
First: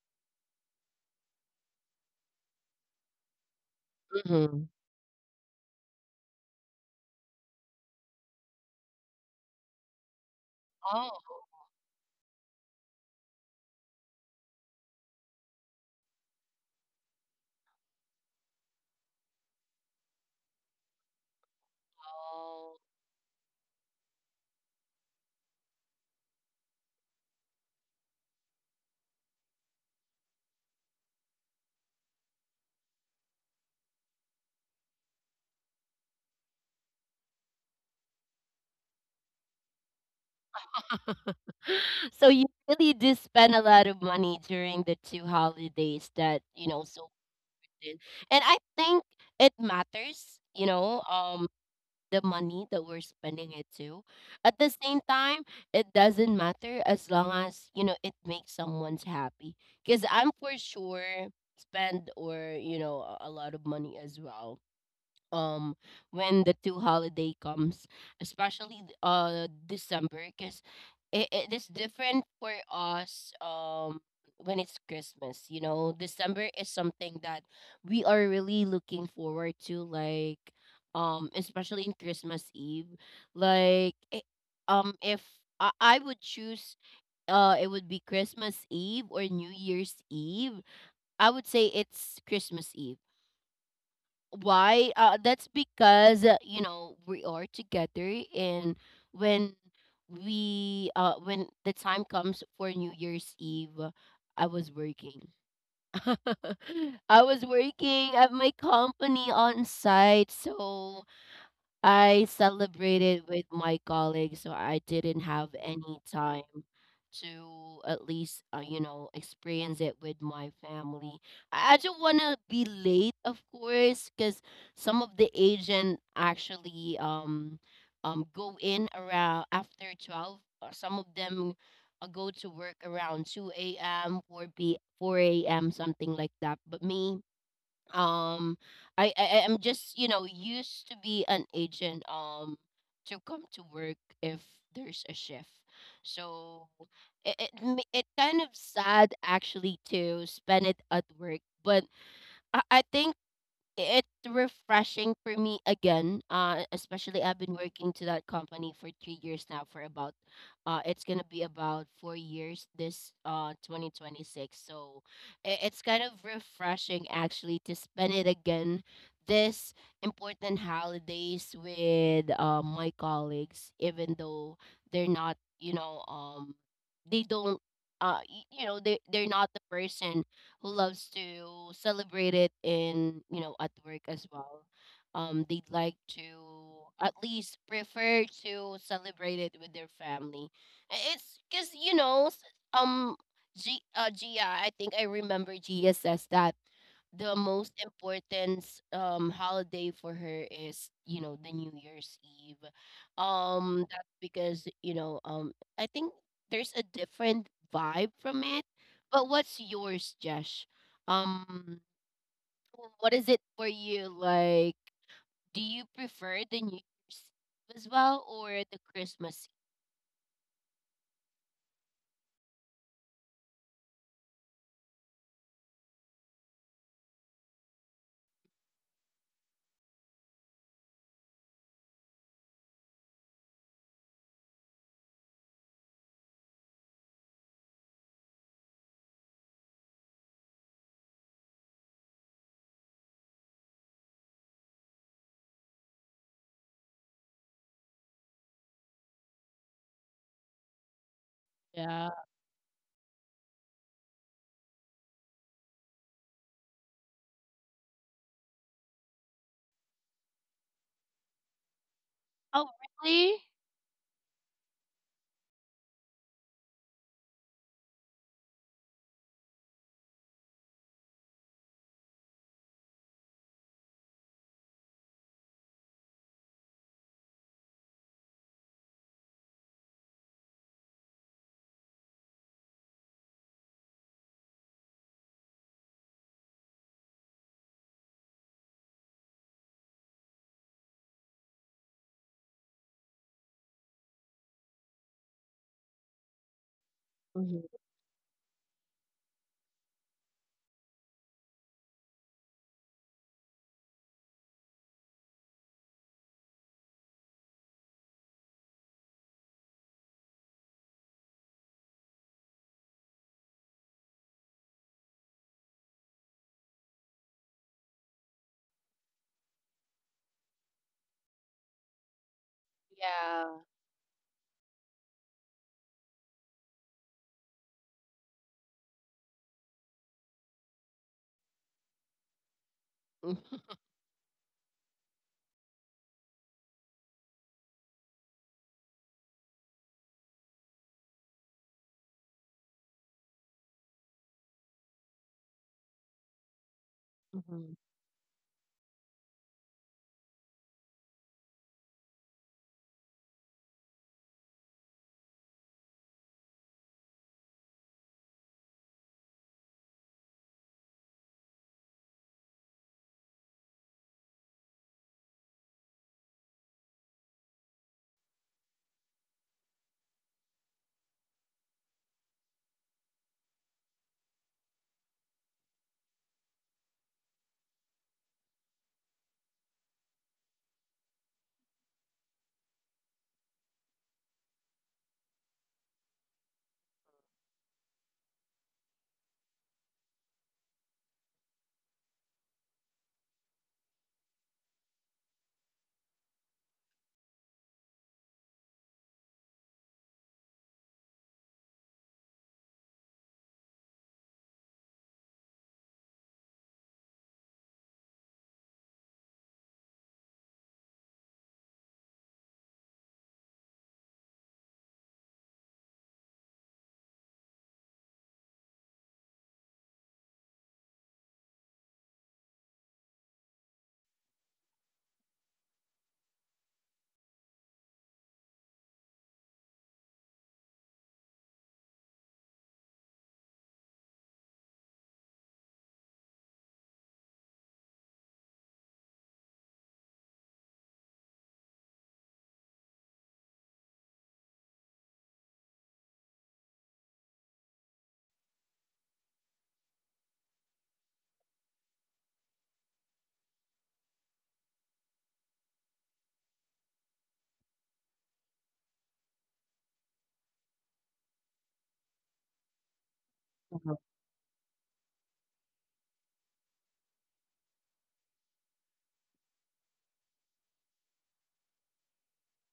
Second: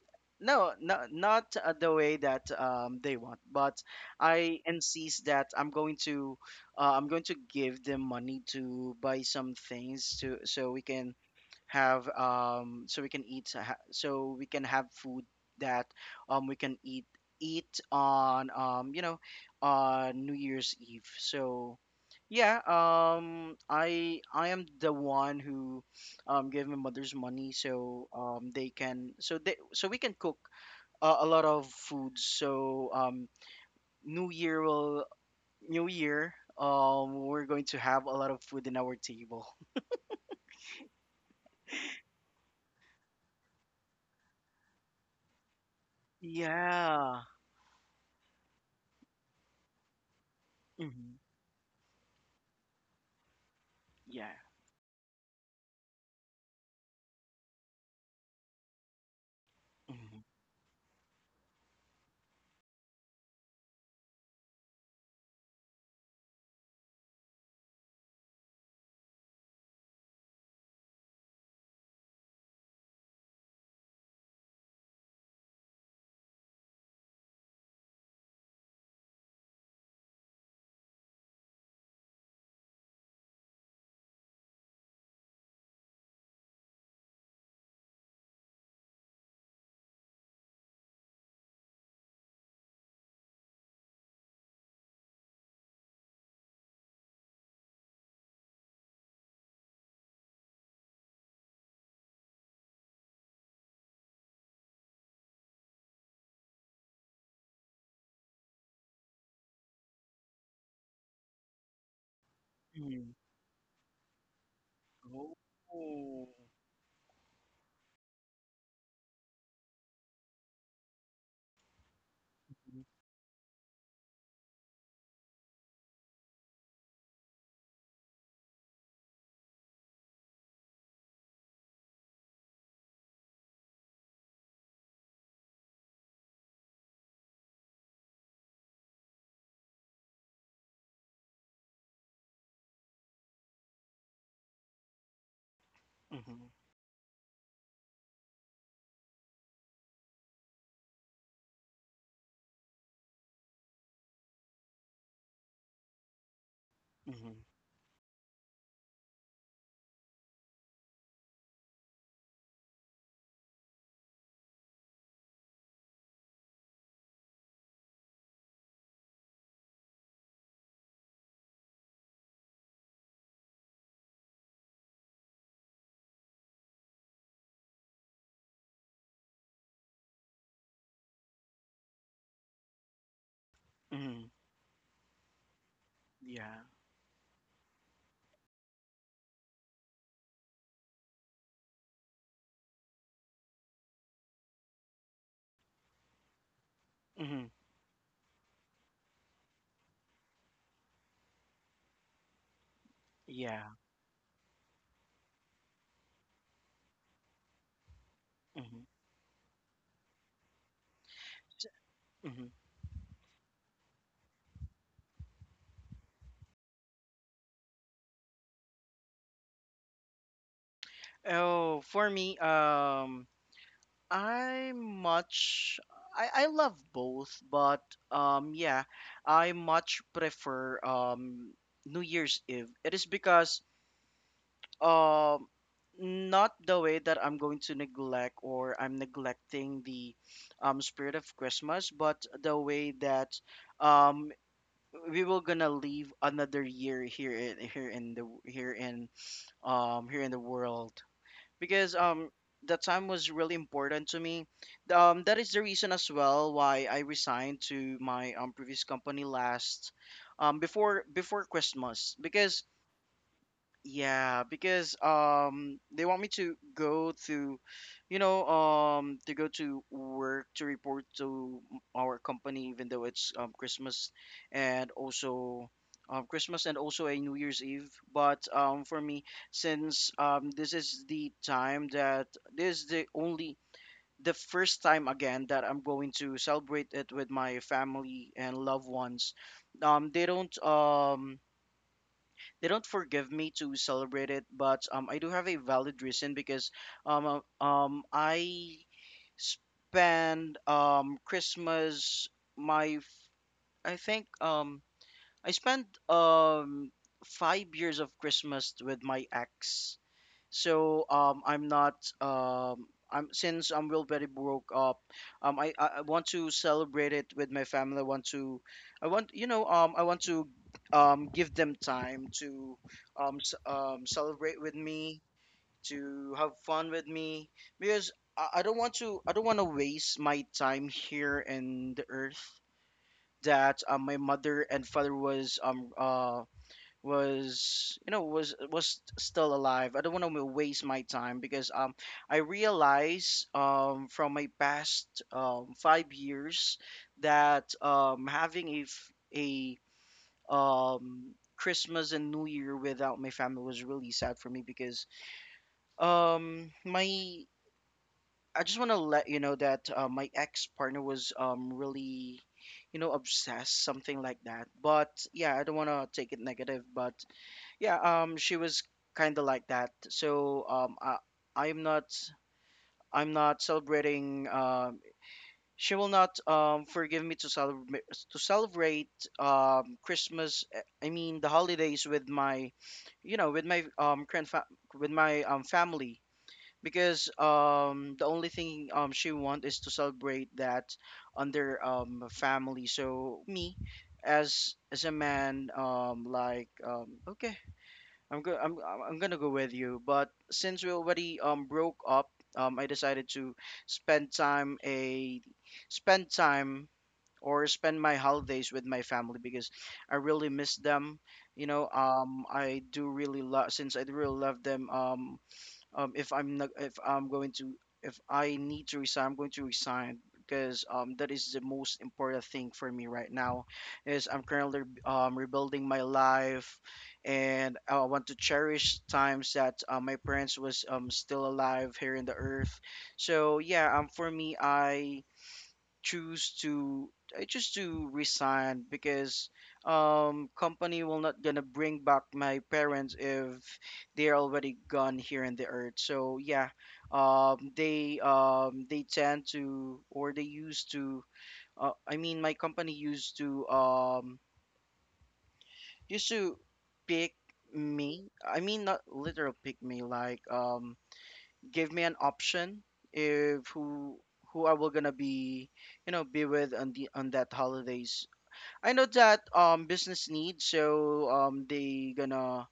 no, no not the way that they want, but I Mm-hmm. insist that I'm going to I'm going to give them money to buy some things to so we can Oh. have so we can eat so we can have food that we can eat eat on you know on New Year's Eve. So yeah, Oh. I am the one who give my mother's money so they can so they so we can cook a lot of foods. So New Year will New Year we're going to have a lot of food in our table. So you really do spend a lot of money during the two holidays that, you know, so Yeah. did. And I think it matters, you know, Mm-hmm. The money that we're spending it to. Yeah. At the same time, it doesn't matter as long as, you know, it makes someone's happy. Because Mm-hmm. I'm for sure spend or, you know, a lot of money as well um when the two holiday comes, especially th- December, because it is different for us when it's Christmas. You know, December is something that we are really looking forward to, like especially in Christmas Eve. Like it, if I would choose, it would be Christmas Eve or New Year's Eve, I would say it's Christmas Eve. Why? That's because, you know, we are together. And when we, when the time comes for New Year's Eve, I was working. I was working at my company on site, so I Mm-hmm. celebrated with my colleagues, so I didn't Oh. have any time to at least, you know, experience it with my family. I don't want to be late, of course, because some of the agent actually um, go in around after 12, or some of them, go to work around 2 a.m., 4 p 4 a.m., something like that. But me, um I'm just, you know, used to be an agent to come to work if there's a shift. Mm-hmm. So it, ma- it kind of sad actually to spend it at work. But I think it's refreshing for me again, especially Mm-hmm. I've been working to that company for 3 years now, for about, it's gonna be about 4 years this 2026. So I- it's kind of refreshing actually to spend it again, this important holidays with, my colleagues, even though they're not, you know, they don't, y- you know, they they're not the person loves to celebrate it in, you know, at work Mm-hmm. as well. They'd like Yeah. to at least prefer to celebrate it with their family. I- It's because, you know, s- um G Gia, I think I remember Gia says that the Mm-hmm. most important holiday for her is, you know, the New Year's Eve. Yeah. That's because, you know, I think there's a different vibe from it. Mm-hmm. But what's yours, Josh? um Mm-hmm. w- What is it for you? Like, do you prefer the New Year's Eve as well or the Christmas Eve? Oh, for me, I much I love both, but yeah, I much prefer New Year's Eve. It is because um not the way that I'm going to neglect or I'm neglecting the spirit of Christmas, but the way that um we will gonna leave another year here in here in the here in here in the world because Yeah. The time was really important to me. That is the reason as well why I resigned to my previous company last before Christmas because Oh, really? yeah, because they want me to go to, you know, to go to work to report to our company even though it's Christmas and also a New Year's Eve. But for me since this is the time that this is the only the first time again that I'm going to celebrate it with my family and loved ones. Um they don't um they don't forgive me to celebrate it, but I do have a valid reason because Hmm. I spend my f- I think I spent 5 years of Christmas with my ex. So I'm not um, I'm since I'm will very broke up. I want to celebrate it with my family. I want to, I want you know I want to give them time to Yeah. Celebrate with me, to have fun with me, because I don't want to waste my time here in the earth that my mother and father was you know was still alive. I don't want to waste my time because I realize from my past 5 years that having a Christmas and New Year without my family was really sad for me because my I just want to let you know that my ex partner was really you know obsessed something like that but yeah I don't want to take it negative but yeah, she was kind of like that. So, I'm not, I'm not celebrating. She will not forgive me to celebrate Christmas. The holidays with my, you know, with my current fa- with my family, because the only thing she want is to celebrate that under family. So me, as a man, okay, I'm gonna go with you, but since we already broke up, I decided to spend time a spend time or spend my holidays with my family because I really miss them. I do really love them. If I'm not, if I'm going to If I need to resign, I'm going to resign because that is the most important thing for me right now. Is I'm currently rebuilding my life, and I want to cherish times that my parents was still alive here in the earth. So yeah, for me, choose to I choose to resign because company will not gonna bring back my parents if they're already gone here in the earth. So yeah, they used to, I mean my company used to used to pick me. I mean not literal pick me, like give me an option if Mhm. Who I will gonna be, be with on the on that holidays. I know that business needs, so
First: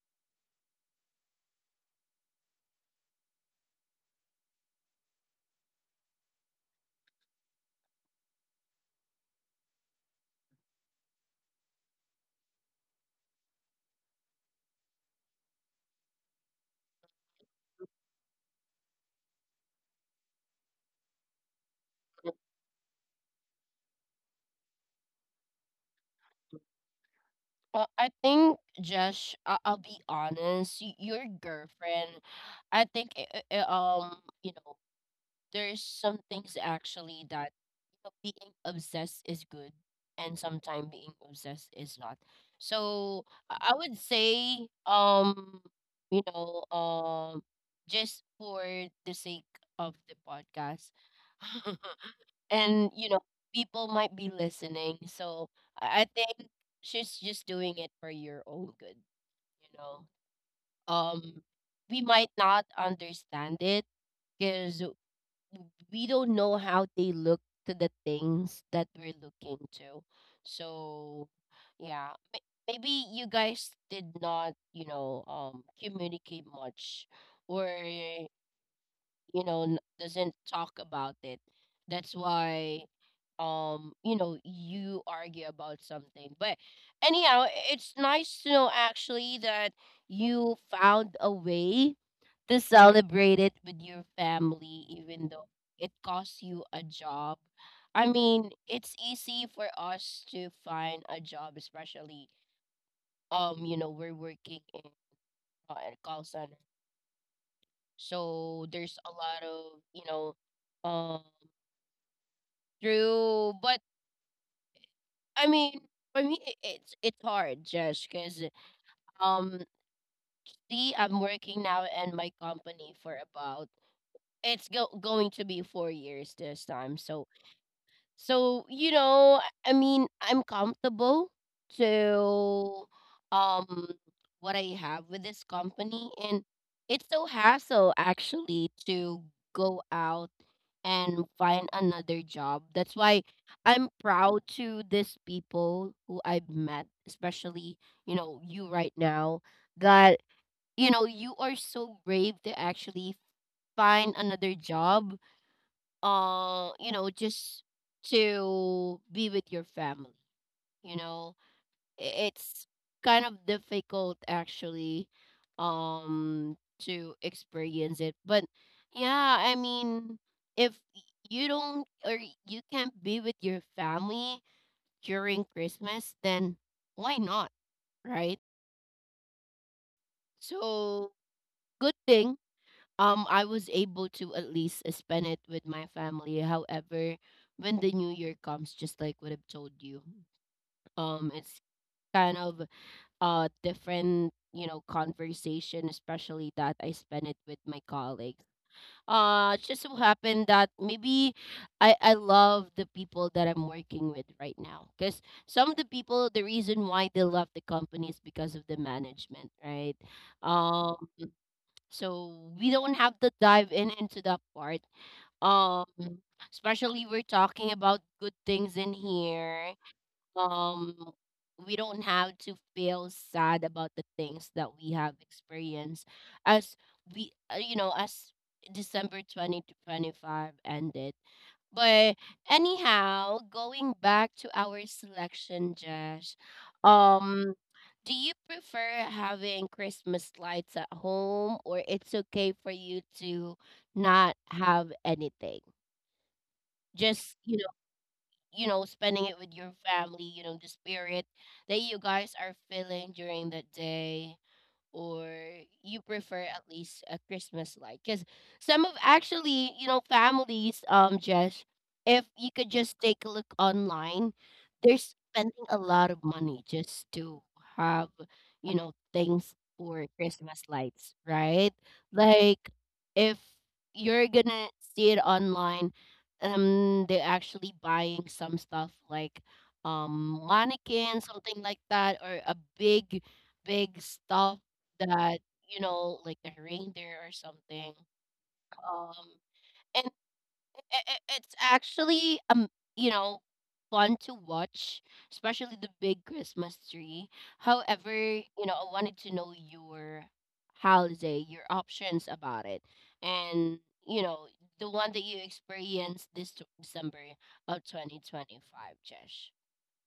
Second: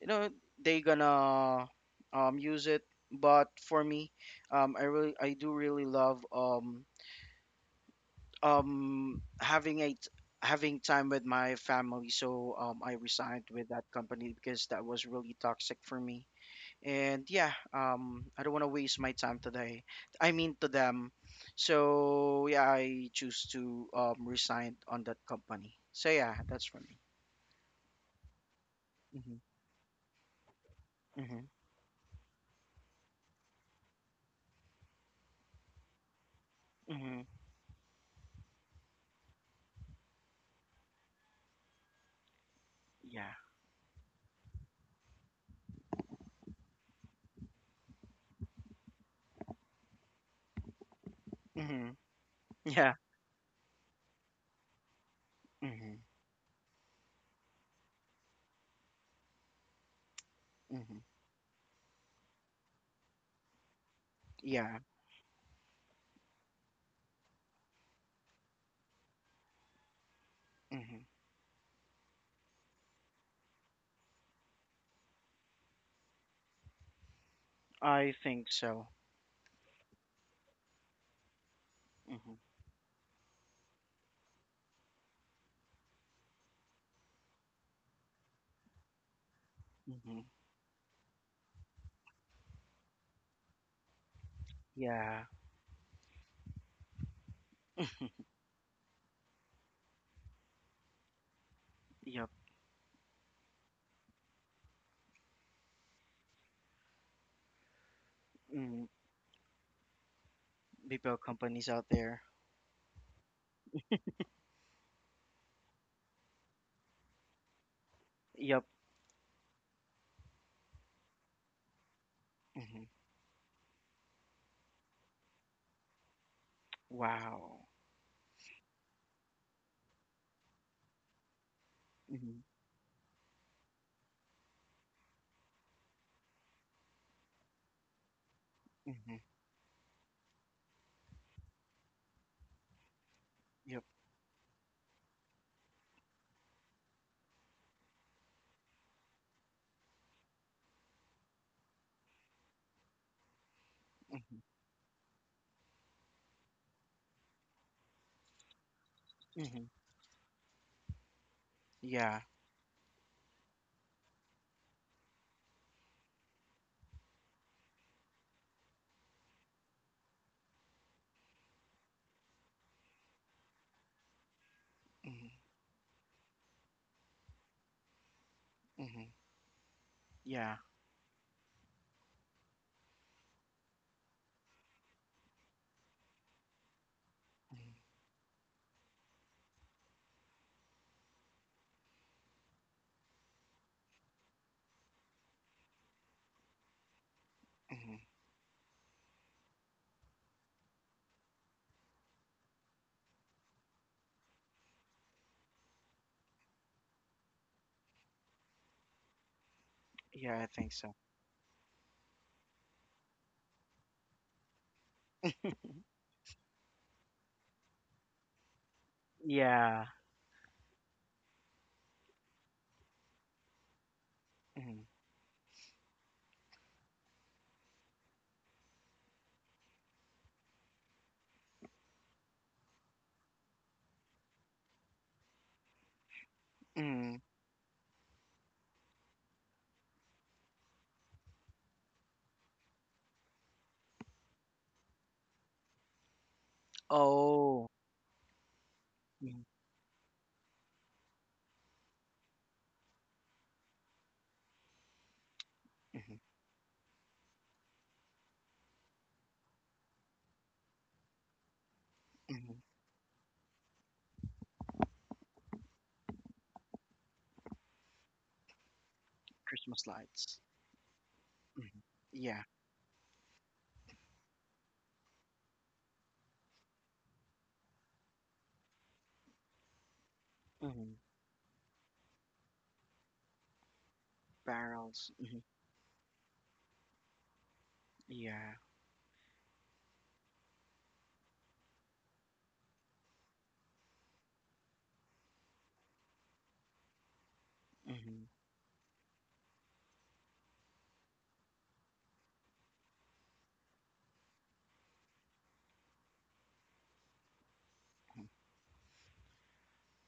you know they gonna use it. But for me, I do really love having having time with my family, so I resigned with that company because that was really toxic for me. And yeah, I don't want to waste my time today, I mean to them. So yeah, I choose to resign on that company. So yeah, that's for me. Well, I think, Mm-hmm. Josh, I'll be honest. Y- Your Mm-hmm. girlfriend, I think, you know, there's some things Mm-hmm. actually that, you know, being obsessed is good, and sometimes being obsessed is not. So Yeah. I would say, you know, just for the sake of the podcast, Mm-hmm. and Yeah. you know people might be listening. So Mm-hmm. I think she's just doing it for your own good, you know. Mm-hmm. Um, we might not understand it Yeah. because we don't know how they look to the things that we're looking to. Mm-hmm. So yeah, may- maybe you guys did not, you know, communicate much, or, I think so. you know, n- doesn't talk about it. That's Mm-hmm. why, you know, you argue about something. But anyhow, I- it's nice to know actually that Mm-hmm. you found a way to celebrate it with your family, Yeah. even though it costs you a job. I mean, it's easy for us to find a job, especially Yep. You know, we're working in, at call center, so Mm. there's a lot of, you know, People um. companies out there. True, but I mean, for me, I- it's hard, Josh, because Yep. um, see, I'm working now in my Mm-hmm. company for about, it's go going to be 4 years this time. So, Wow. so, you know, I mean, I'm comfortable Mm-hmm. to, um what I have with this company, and it's so hassle actually Mm-hmm. to go out and find another job. That's why Yep. I'm proud to these people who I've met, especially, you know, you right now that, you know, you are so brave to actually find Mm-hmm. another job, you know, just to be with Mm-hmm. your family, you know. Yeah. I- It's kind of difficult actually to experience it. But yeah, I mean, if y- you don't or y- you can't be with your family Mm-hmm. during Christmas, then why not, right? Mm-hmm. Yeah. So, good thing I was able to at least, spend it with my family. However, when the new year comes, just like what I've told you, it's kind of, different, you know, conversation, especially that I spend it with my Hmm. colleagues. Uh, it just so happened that maybe I love the people that I'm working with right now, because some of the people, the reason why they left the company is because of the management, right? Yeah, I think so. Um, so we don't have to dive in into that part. Um, especially we're talking about good things in here. Yeah. Um, we don't have to feel sad about the things that Hmm. we have experienced as we, you know, as December 2025 ended. But anyhow, going back to our selection, Josh, Hmm. um, do you prefer having Christmas lights at home, or it's okay for you to not have anything? Just Oh. You know, spending it Hmm. with your family. You know, the spirit that you guys are feeling during the day, or you Hmm. prefer at least a Christmas light? Because some of actually, you know, families, Jess, if you Hmm. could just take a look online, they're spending a lot of money just to have, you know, things Christmas for lights. Christmas lights, right? Hmm. Yeah. Like if you're gonna see it online, they're actually buying some stuff like Hmm. mannequin, something like that, or a big big stuff Barrels. Hmm. that, you know, like the reindeer or something. Yeah. Um, and I it's actually you know, fun to watch, especially the big Christmas tree. However, hmm you know, I wanted to know your holiday, your options about it, and you know, the one that you experienced this t- December of 2025, Jesh.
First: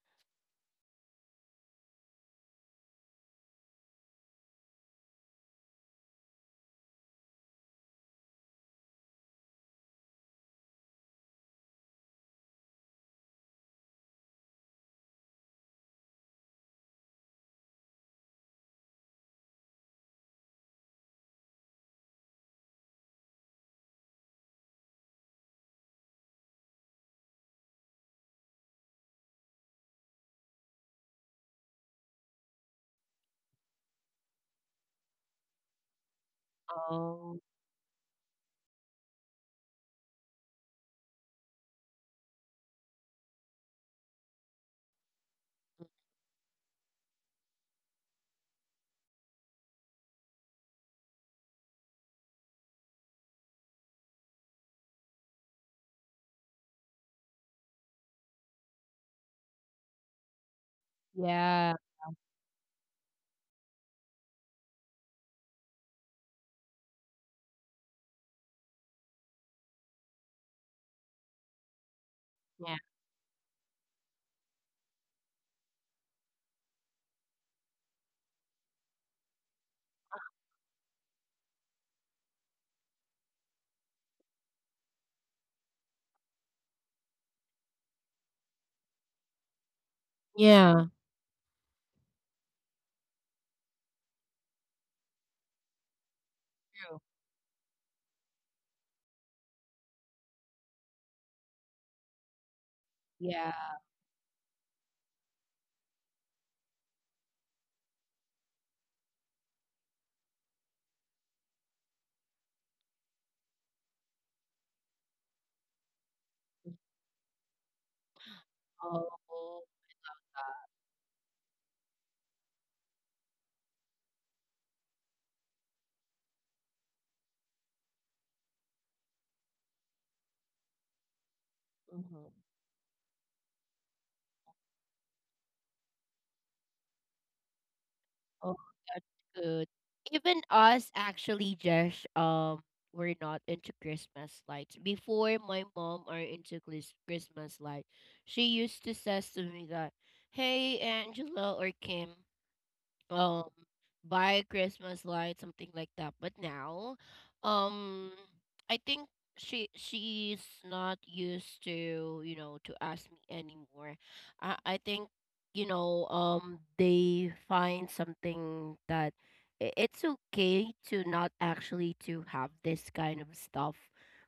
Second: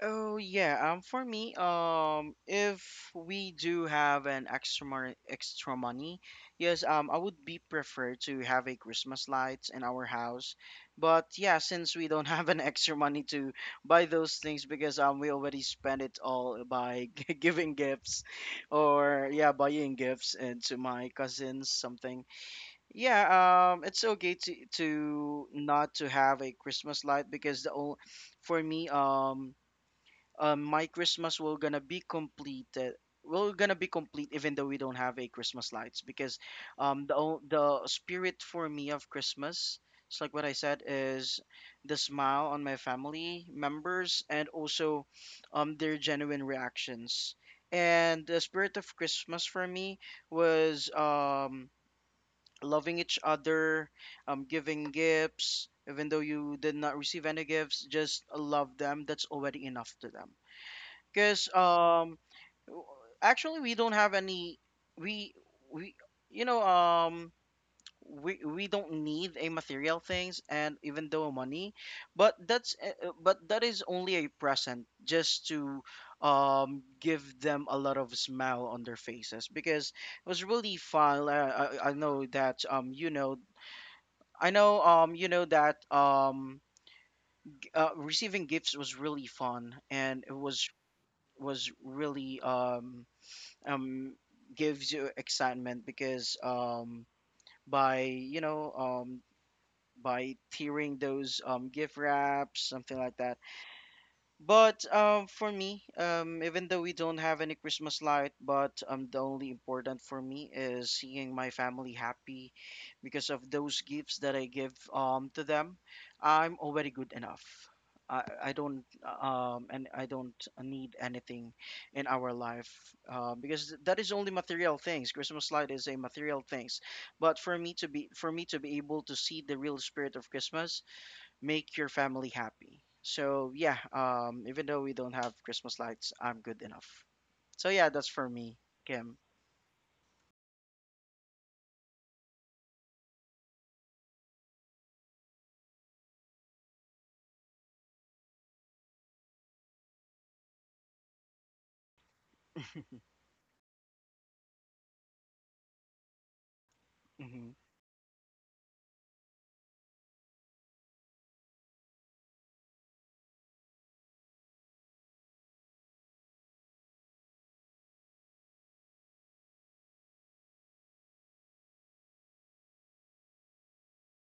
Oh yeah, for me, if we do have extra money, yes, I would be prefer to have a Christmas lights in our house. But yeah, since we don't have an extra money to buy those things because we already spent it all by giving gifts or yeah, buying gifts and to my cousins something. Yeah, it's okay to not to have a Christmas light, because the only for me, my Christmas will gonna be completed. Will gonna be complete even though we don't have a Christmas lights, because Oh, the spirit for me of Christmas, it's like what I said, is the smile on my family members, and also their genuine reactions. And the spirit of Christmas for me was loving each other, giving gifts, even though you did not receive any gifts, just love them. That's already enough to them, because yeah, w- actually we don't have any, we we you know we don't need a material things, and even though money but that's yeah, but that is only a present just to give them a lot of smile on their faces, because it was really fun. I know that receiving gifts was really fun, and it yeah. was really um gives you excitement, because True. By, by tearing those gift wraps something like that. Yeah. But for me, even though we don't have any Christmas light, but the only important for me is seeing my family happy because of those gifts that I give, to them. I'm already good enough. I, I don't Oh, I don't need anything in our life, because that is only material things. Christmas light is a material things, but for me to be able to see the real spirit of Christmas, make your mhm. family happy. So yeah, even though we don't have Christmas lights, I'm good enough. So yeah, that's for Oh, me, that's Kim. good. Even us actually, Josh, we're not into Christmas lights. Before, my mom are into Chris- Christmas light, she used to says to me that, "Hey, Angela or Kim, um, buy Christmas lights," something like that. But now, Hmm. um, I think she she's not used to, you know, to ask me anymore. I think, you know, they find something that I- it's okay to not actually to have this kind of stuff.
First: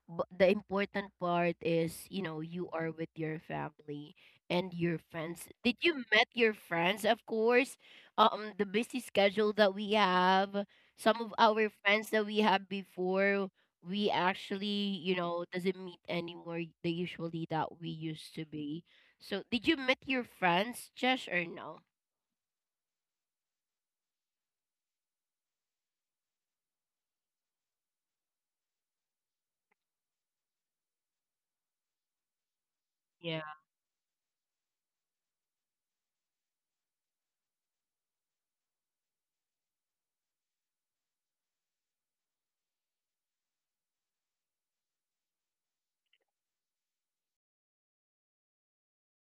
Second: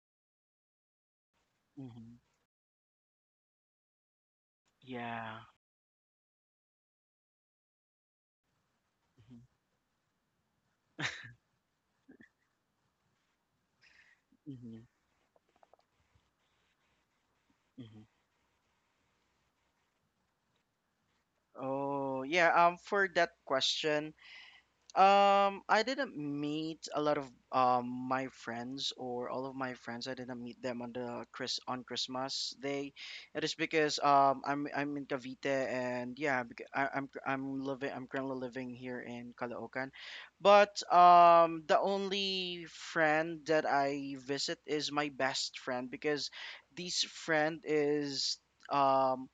But the important part is, Hmm. you know, you are with your family and your Yeah. friends. Did you met your friends, of course? The busy Hmm. schedule that we have, some of our friends that we had before, we Hmm. actually, you know, doesn't meet anymore the usually that we Hmm. used to be. So did you meet your friends, Josh, or no? Oh yeah. For that question, I didn't meet a lot of my friends or all of my friends. I didn't meet them on the Chris on Christmas Day. Yeah. It is because I'm in Cavite, and yeah, I'm currently living here in Caloocan, but the only friend that I visit is my best friend, because this friend is um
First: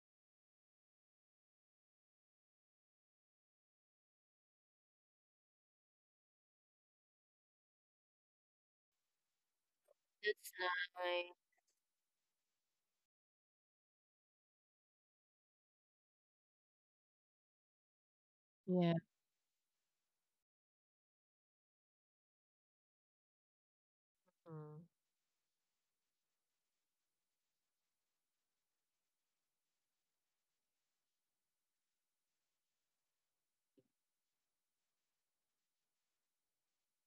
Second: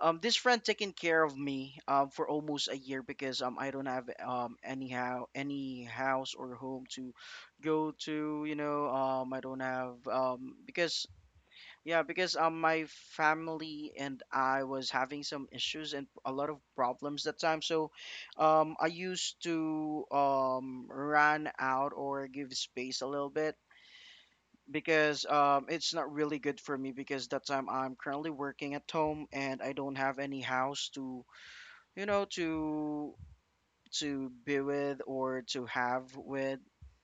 this friend taking care of me for almost a year, because I don't have, anyhow, any house or home to go to, I don't have That's because nice. Yeah, because my family and I was having some issues and a lot of problems that time, so I Yeah. used to run out or give space a little bit, Mm. because it's not really good for me, because that time I'm currently working at home, and I don't have any house to, you know to be with or to have with,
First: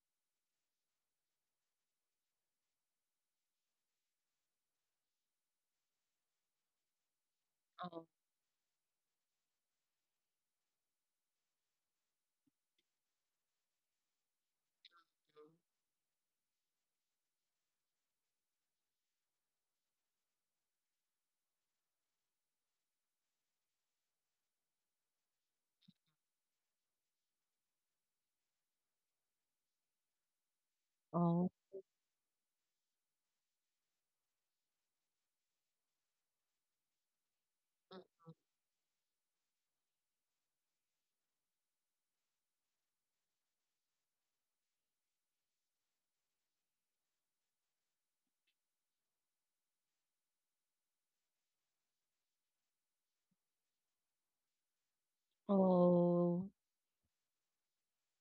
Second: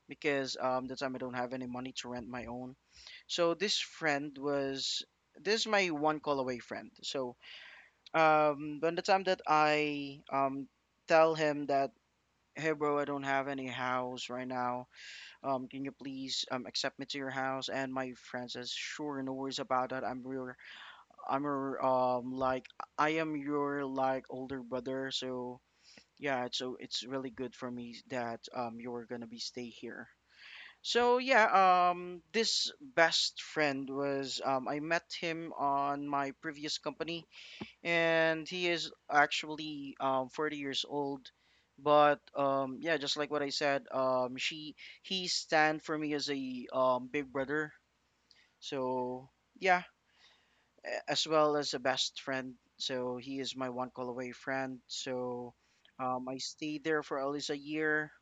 because the time I don't have any money to rent my own. So this friend was this is my one call away friend. So Oh. When the time that I tell him that, hey bro, I don't have any house right now, can you please accept me to your house? And my friend says, sure, no worries about that, I'm your, I am your, like, older brother. So yeah, so it's really good for me that you were gonna be stay here. So yeah, Oh. This best friend was, I met him on my previous company, Mm. and he is actually 40 years old. But yeah, just like what I said, she he stand for me as a big brother. So yeah, as well as a best friend. So he is my one call away friend. So I Oh. stayed there for at least a year.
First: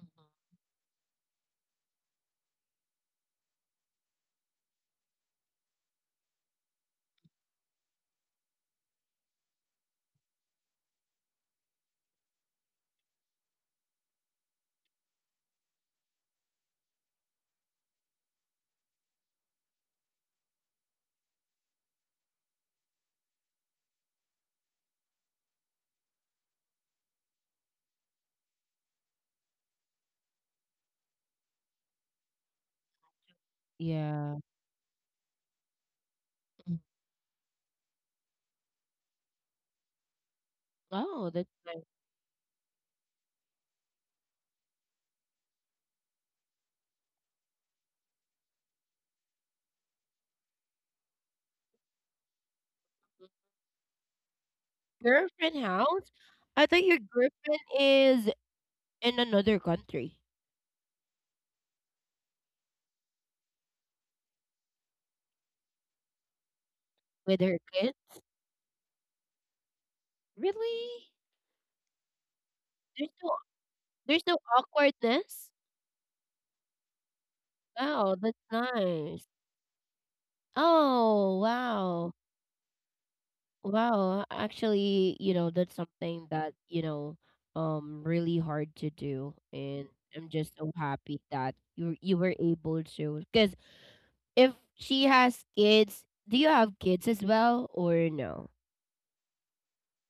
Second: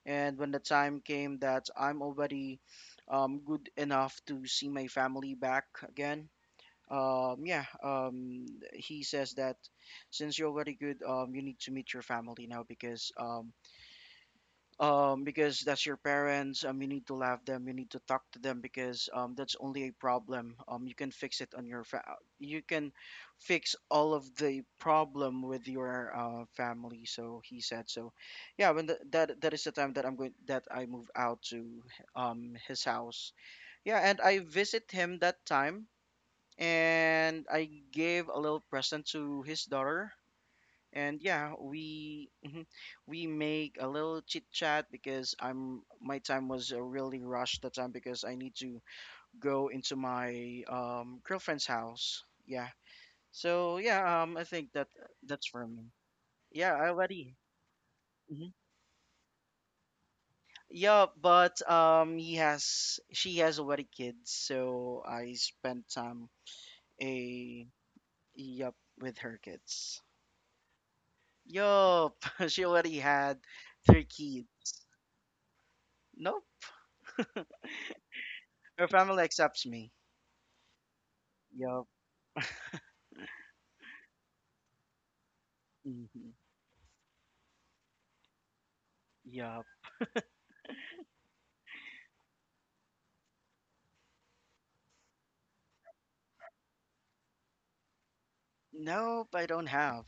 Mhm. And when the time came that I'm already, good enough to see my family back again, yeah, he says that, since you're already good, you need to meet your family now, because that's your parents. You need to love them. You need to talk to them, because that's only a problem. You can fix it on your fa- you can fix all of the problem with your, family. So he said. So yeah, that is the time that I'm going that I move out to, his house. Yeah, and Yeah. I visit him that time, Mm. and I gave a little present to his daughter, and Oh, that's yeah, nice. we we make a little chit chat, because I'm my time was, really rushed that time, because I need to go into my, girlfriend's house, yeah. Mm. So yeah, I think that that's Girlfriend for me. house? I Yeah, thought I your already. girlfriend is Hmm. in another country. Yeah, but he has she has already kids, so I spent time With her a kid. yup, with her kids. Really? Yup. She already There's no had three there's no kids. awkwardness? No. Wow, that's Her family nice. accepts me. Oh, Yup. wow. Wow, actually, you know, that's something Hmm. that, you know, really hard to do. Yup. And I'm just so happy that you were able to, cuz if she has kids, do you have kids as well or no? Nope, I don't have.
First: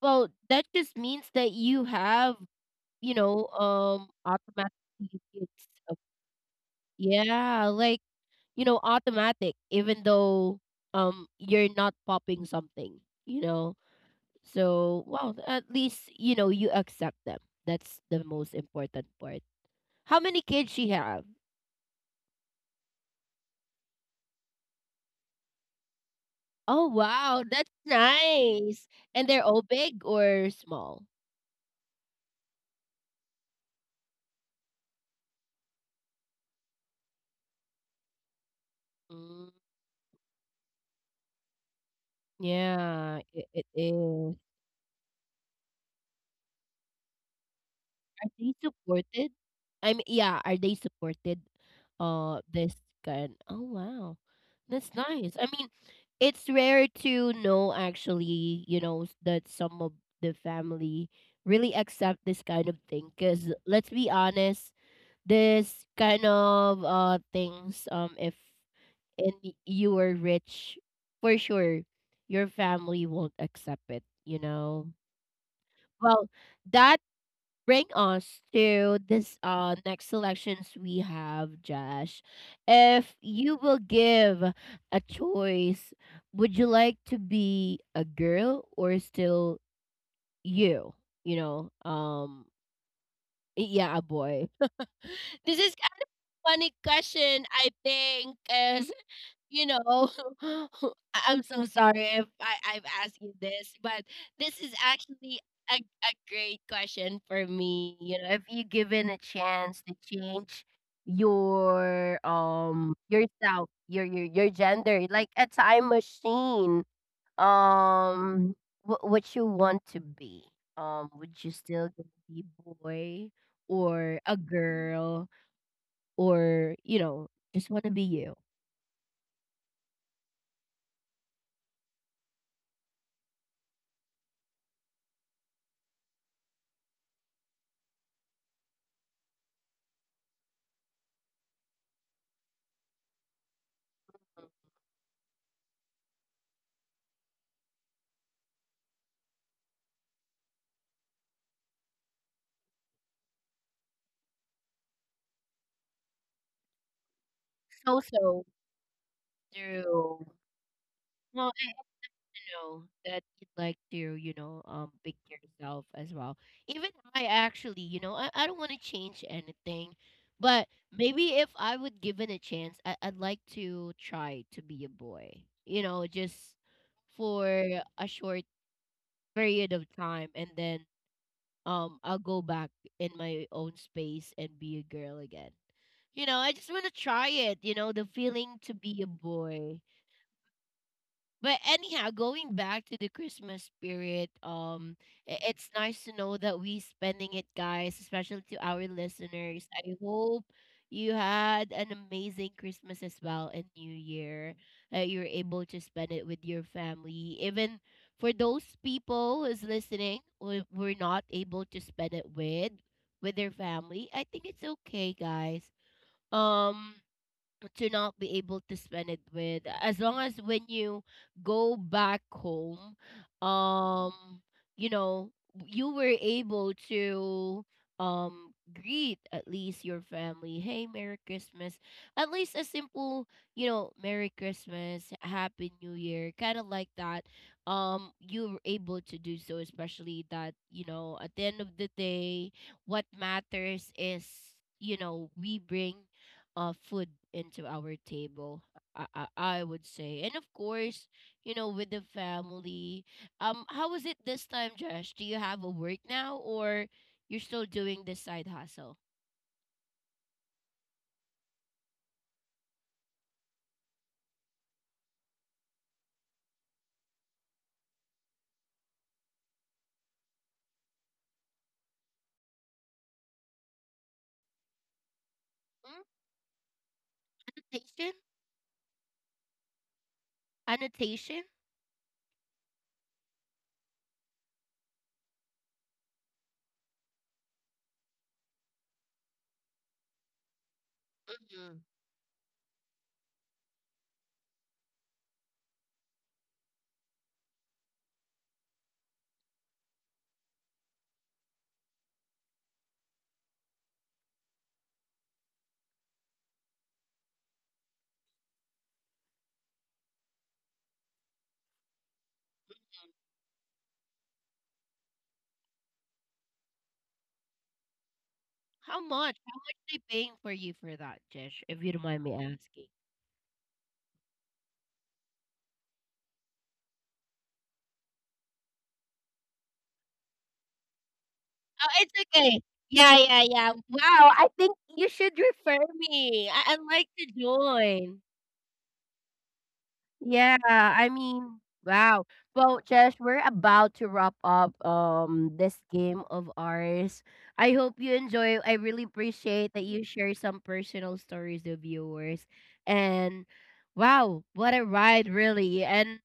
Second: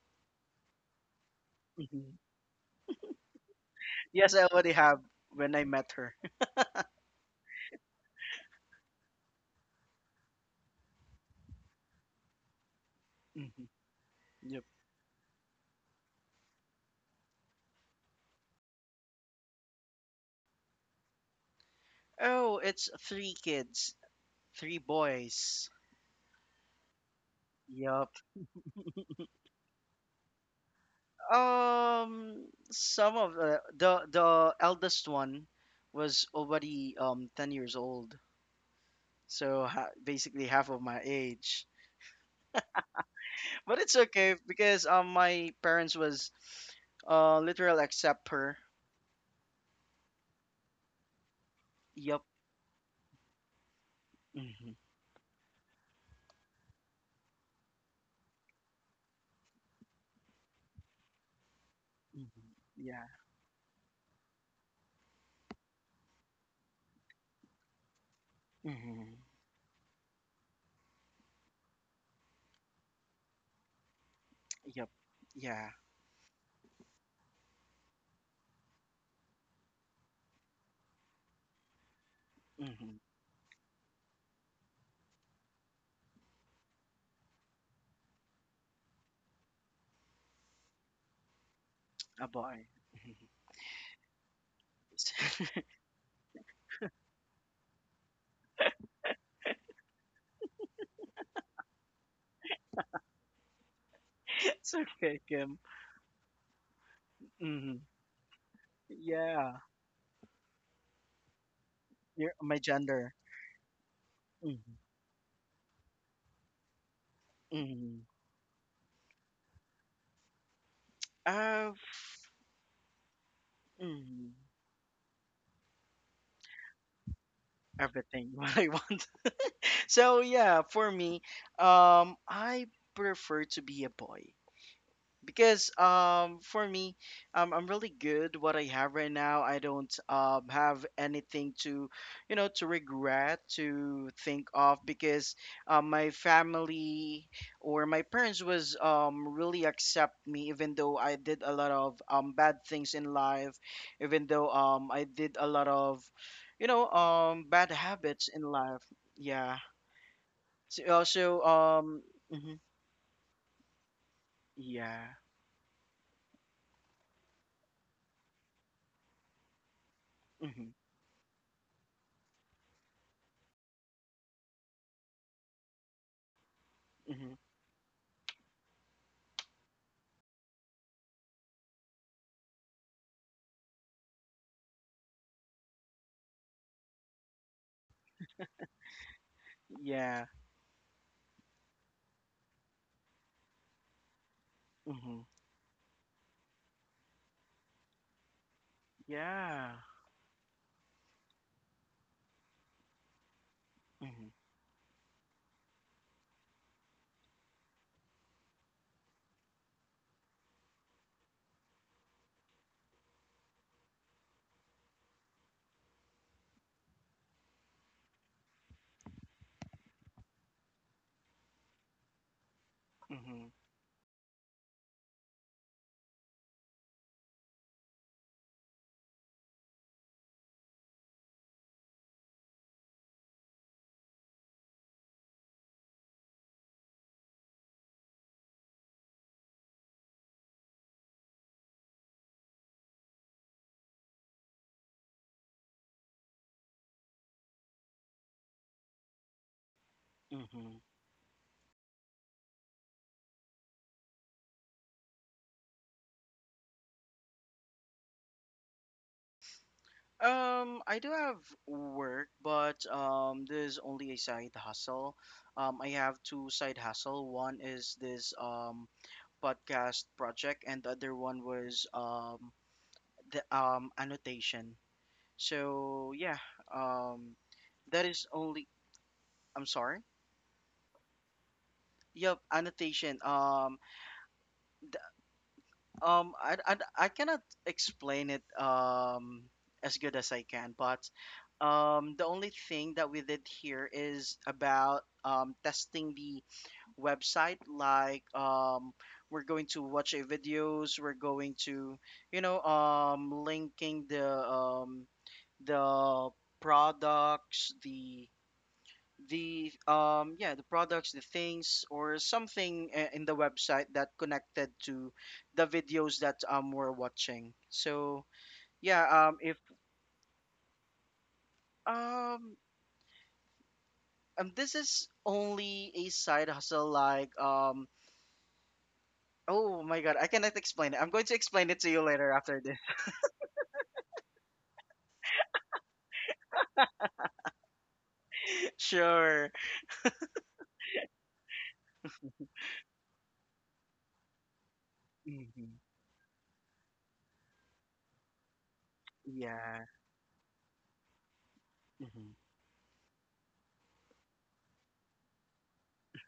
Well, that just means that you Hmm. have, you know, Yes, I already have automatically kids. when I met her. Yeah, like, you know, automatic, even though you're not popping something, you Hmm. know. Yep. So, well, at least you know you accept them. That's the most important part. How many kids she have? Oh, it's three kids, three boys. Oh, wow, that's Yup. nice. And they're all big or small? Um, some of the eldest one was already 10 years old, Mm, so ha, basically half of my age. yeah, it But it's okay, is. because my parents was, literal accept Are they her. supported? I mean, yeah, are they supported? Yup. This kind. Oh wow, Mm-hmm. that's nice. I mean, it's rare to know actually, you know, that some of the family really accept this Mhm. kind of Yeah. thing. Cause let's be honest, this kind of things, if Hmm. and you were rich, for sure, your family won't accept it. You Yep. know, Yeah. well, that bring us to this next selections we have, Josh. Hmm. If you will give a choice, would you like to be a girl or still you? You know, A boy. Mhm. yeah, a boy. This is kind of funny question, I think, you know, I'm so sorry if I've asked you this, but this It's is okay, actually Kim. A great question for Hmm. me. You know, if you given a Yeah. chance to change your You're my gender. yourself, your Hmm. gender, like a time machine, Hmm. um, what you want to be? Would you Of. still be boy or Mhm. a girl, or, you know, just want to be Everything you? what I want. So yeah, for me, I prefer to be a boy, because for me, I'm really good what I have right now. I don't have anything to, regret, to think of, because my family or my parents was really accept me, even though I did a lot of bad things in life, even though I did a lot of, bad So habits in so life. Yeah, through, so also, well, I mhm, know that you'd like to, you know, yeah. picture yourself as well. Even I actually, you know, I don't want to change anything, Hmm. but maybe if I would given a chance, I'd like to try to be a boy, you know, just Hmm. for a short period of time, and then I'll go back in my own space and be a girl again. You know, I just want to try it, you know, the feeling to be a boy. Yeah. But anyhow, going back to the Christmas spirit, Hmm. It's nice to know that we spending it, guys, especially to our listeners. Yeah. I hope you had an amazing Christmas as well and New Mhm. Year. You're able to spend it with your family. Even for those people who's listening, who were not able to spend it with their family, I think it's okay, guys. Um, to not be able to spend it with, as long as when you go back home, Mhm. um you know, you were able to um greet at least your family, hey, Merry Christmas, at least a simple, you know, Merry Christmas, Happy New Year, kind of like that, you were able to do so, especially that, you know, at the end of the day, what matters is, you know, we bring food into our table, I I would say, and of Mhm. course, you know, with the family. How was it this time, Josh? Do you have a work now, or you're still doing this side hustle? I do have work, but this is only a side hustle. I have two side hustle. One is this podcast project, and the other one was the annotation. Mm, So yeah, um, that annotation. is only. I'm sorry. Annotation. Yep, annotation. I cannot explain it as good as I can, but Mm-hmm. The only thing that we did here is about, testing the website. Like, we're going to watch a videos. We're going to, linking the products, the products, the things or something, in the website that connected to the videos that we're watching. So How yeah, much, if how much they paying for you for that, Josh, if you don't mind me um asking? and this is only a side hustle, oh my god, I cannot explain it. I'm going to explain it to Oh, you it's later after okay. this. Yeah, yeah, yeah, wow, I think you should refer me. I'd like to join. Sure. Yeah, I mean, wow. Well, Josh, we're about to wrap up Hmm. this game of ours. I hope you enjoy. I really appreciate Yeah. that you share some personal stories with Hmm. viewers. And wow, what a ride, really. And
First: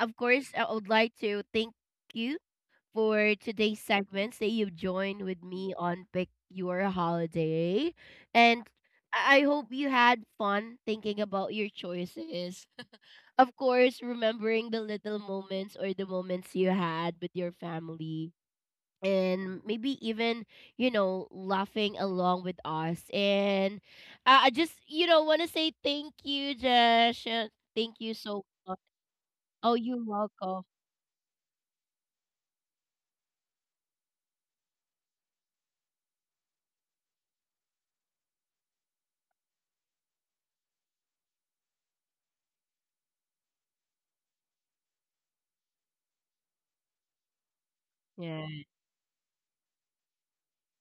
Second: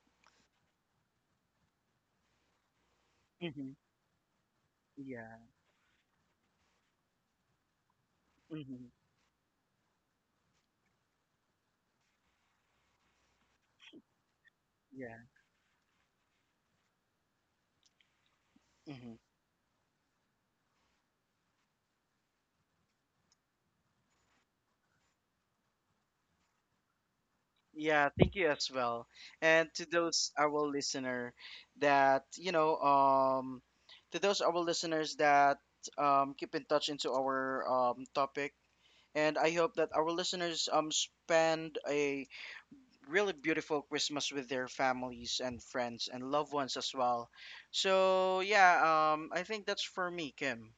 of course, I would like to thank you for Hmm. today's segments that you've joined Yeah. with me on Pick Your Holiday. And Hmm. I hope you had fun thinking about your choices, of course, remembering the little Yeah. moments or the moments you had with your family. Hmm. And maybe even, you know, laughing along with us. And I just, you know, want to say thank you, Josh. Thank Yeah, you thank so you as much. well. And Oh, to you're those our welcome. listener that, you know, to those our listeners that keep in touch into our topic, and I hope that our listeners spend a really beautiful Christmas with their families and friends and loved ones as well. So Yeah. yeah, I think that's for me, Kim.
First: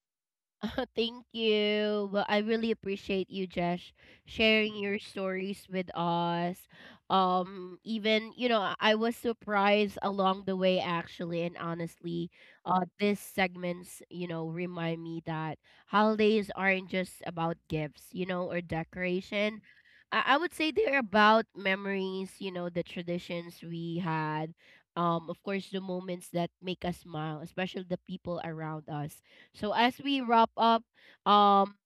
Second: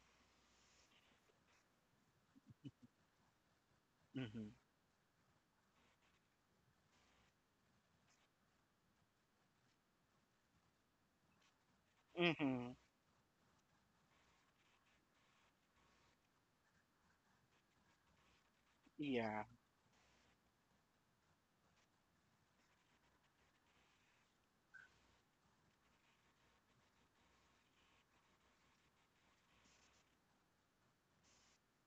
Thank you. Well, I really appreciate you, Jesh, Mhm. sharing your stories with us. Even, you know, I was surprised along the way, actually, and honestly, Mhm. These segments, you know, remind me that holidays aren't just about gifts, you know, or Yeah. decoration. I would say they're about memories, you know, the traditions we had. Of course, the moments that make us smile, especially the people around us. So as we wrap up, um,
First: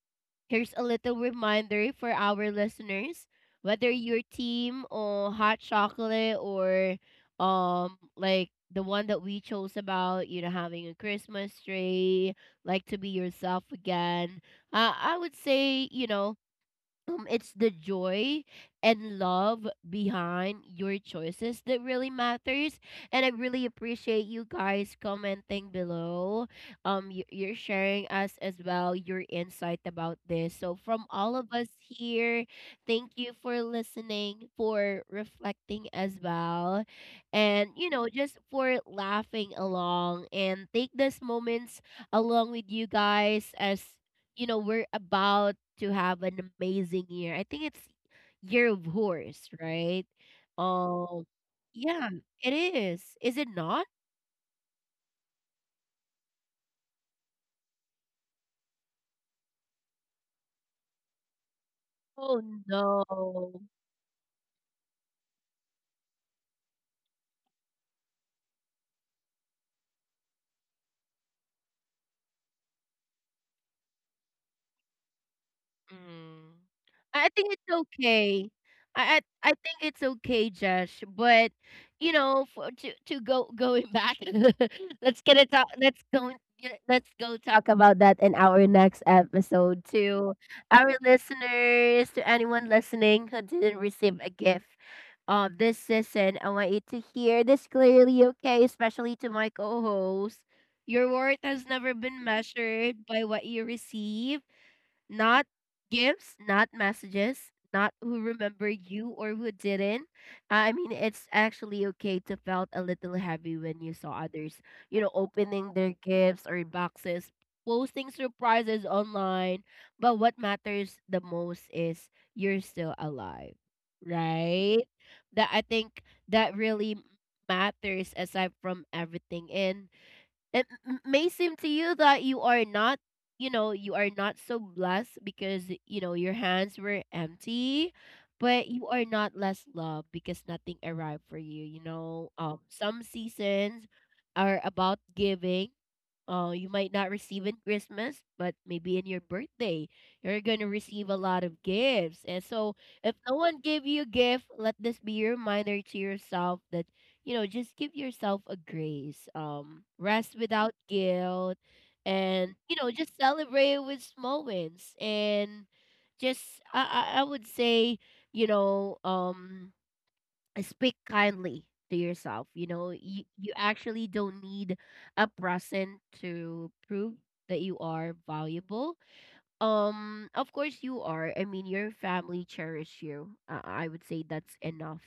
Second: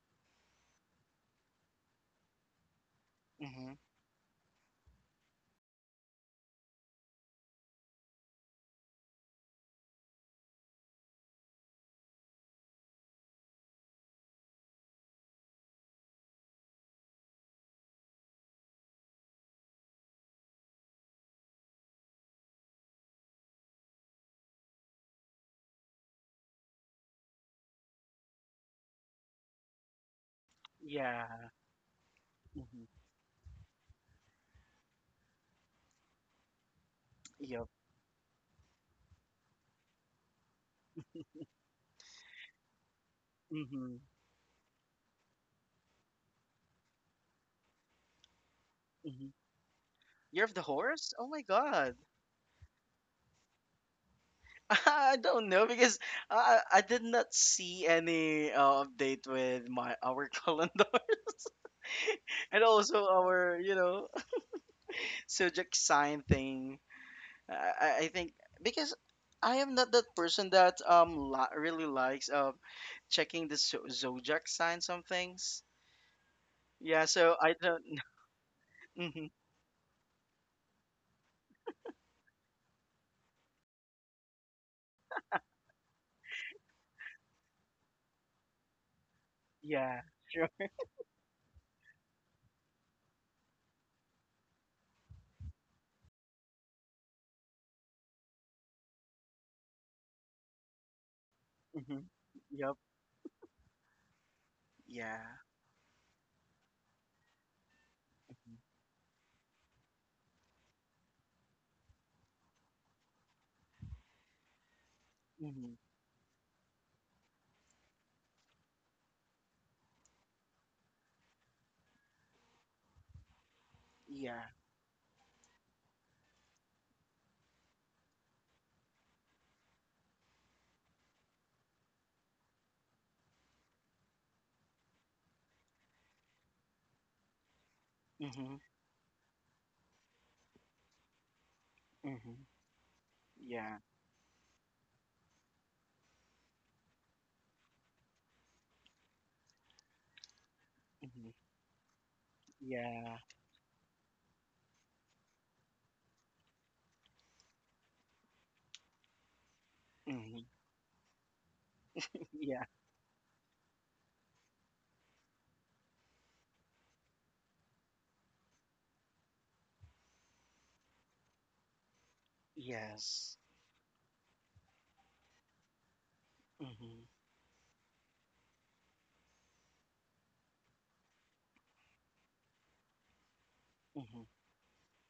here's a little reminder for our listeners. Mhm. Whether you're team or hot chocolate, or like the one that we chose about, you know, having a Christmas tree, like to be yourself again. I would say, you know, it's the joy and love behind your choices that really matters. And I really appreciate you guys commenting below, you're sharing us as well your insight about this. So from all of Yeah. us here, Mhm. thank you for listening, for reflecting as well, Yep. and you know, just for laughing along and take these moments along with you guys. As Mhm. you know, we're about to have an amazing year. I think it's year of Mhm. horse, right? Year of the Horse? Um, Oh my god. yeah, it is. Is it not? I don't know, because I did not see any, update with my our calendars Oh and also our, no. Subject sign thing. I think, because I am not that person that really likes checking the zodiac sign some things. Mm. Yeah, I so I think it's don't. okay. I, Hmm. I I think it's okay, Josh. But you know, for, to go going back, let's get it talk. Let's go. Yeah, let's go talk about that in our next episode. Yeah, To sure. our listeners, to anyone listening who didn't receive a gift, this season, I want you to hear this clearly. Okay, especially to my co-host. Your worth has never Hmm. been Yep. measured by what you receive, Yeah. not gifts, not messages, not who remembered you or who didn't. I mean, it's actually okay to felt a little heavy when you saw others, you know, opening Hmm. their gifts or boxes, posting surprises online. But what matters the most is you're still alive, Yeah. right? That I think that really matters aside from everything. And it may seem to you that you are not, you know, you are not so blessed because, you know, your hands were empty, Hmm. but you are not less loved because nothing arrived for you. You know, Hmm. Some Yeah. seasons are about giving. Uh, you might not receive in Christmas, but maybe in your birthday, you're gonna receive a Hmm. lot of gifts. And so, if Yeah. no one gave you a gift, let this be your reminder to yourself that, you know, just give yourself a grace. Rest Hmm. without guilt, and Yeah. you know, just celebrate with small wins. And just, I would say, you know, speak kindly to yourself. You know, Yes. you actually don't need a present to Hmm. prove that you are valuable. Of course you are. I mean, your family cherish you. I would Hmm. say that's enough.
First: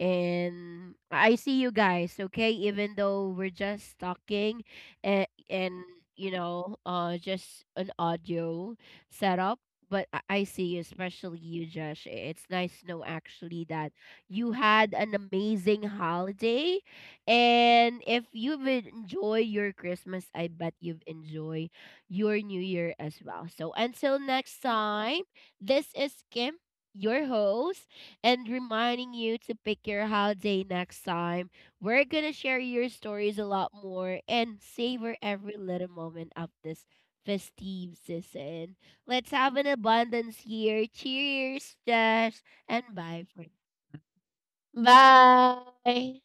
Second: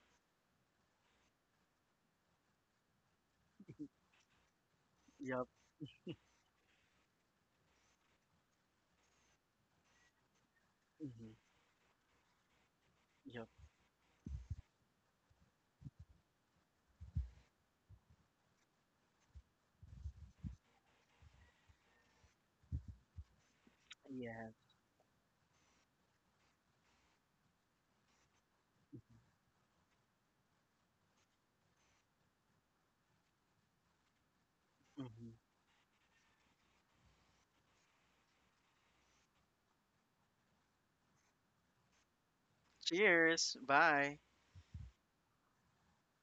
And I see you guys, okay? Even though we're just talking and Yep. and you know, just an audio setup, but I see you, Hmm. especially you, Josh. It's nice to know Yep. actually that you had an amazing holiday. And if you've enjoyed your Christmas, I bet you've enjoyed your new year as well. So until Yeah. next time, this is Kim, your host, and reminding you to pick your holiday next time. We're going to share your stories a lot more and savor Hmm. every little moment of this festive season. Let's have an abundance year. Cheers, Jess, and bye for Cheers. Bye. now. Bye.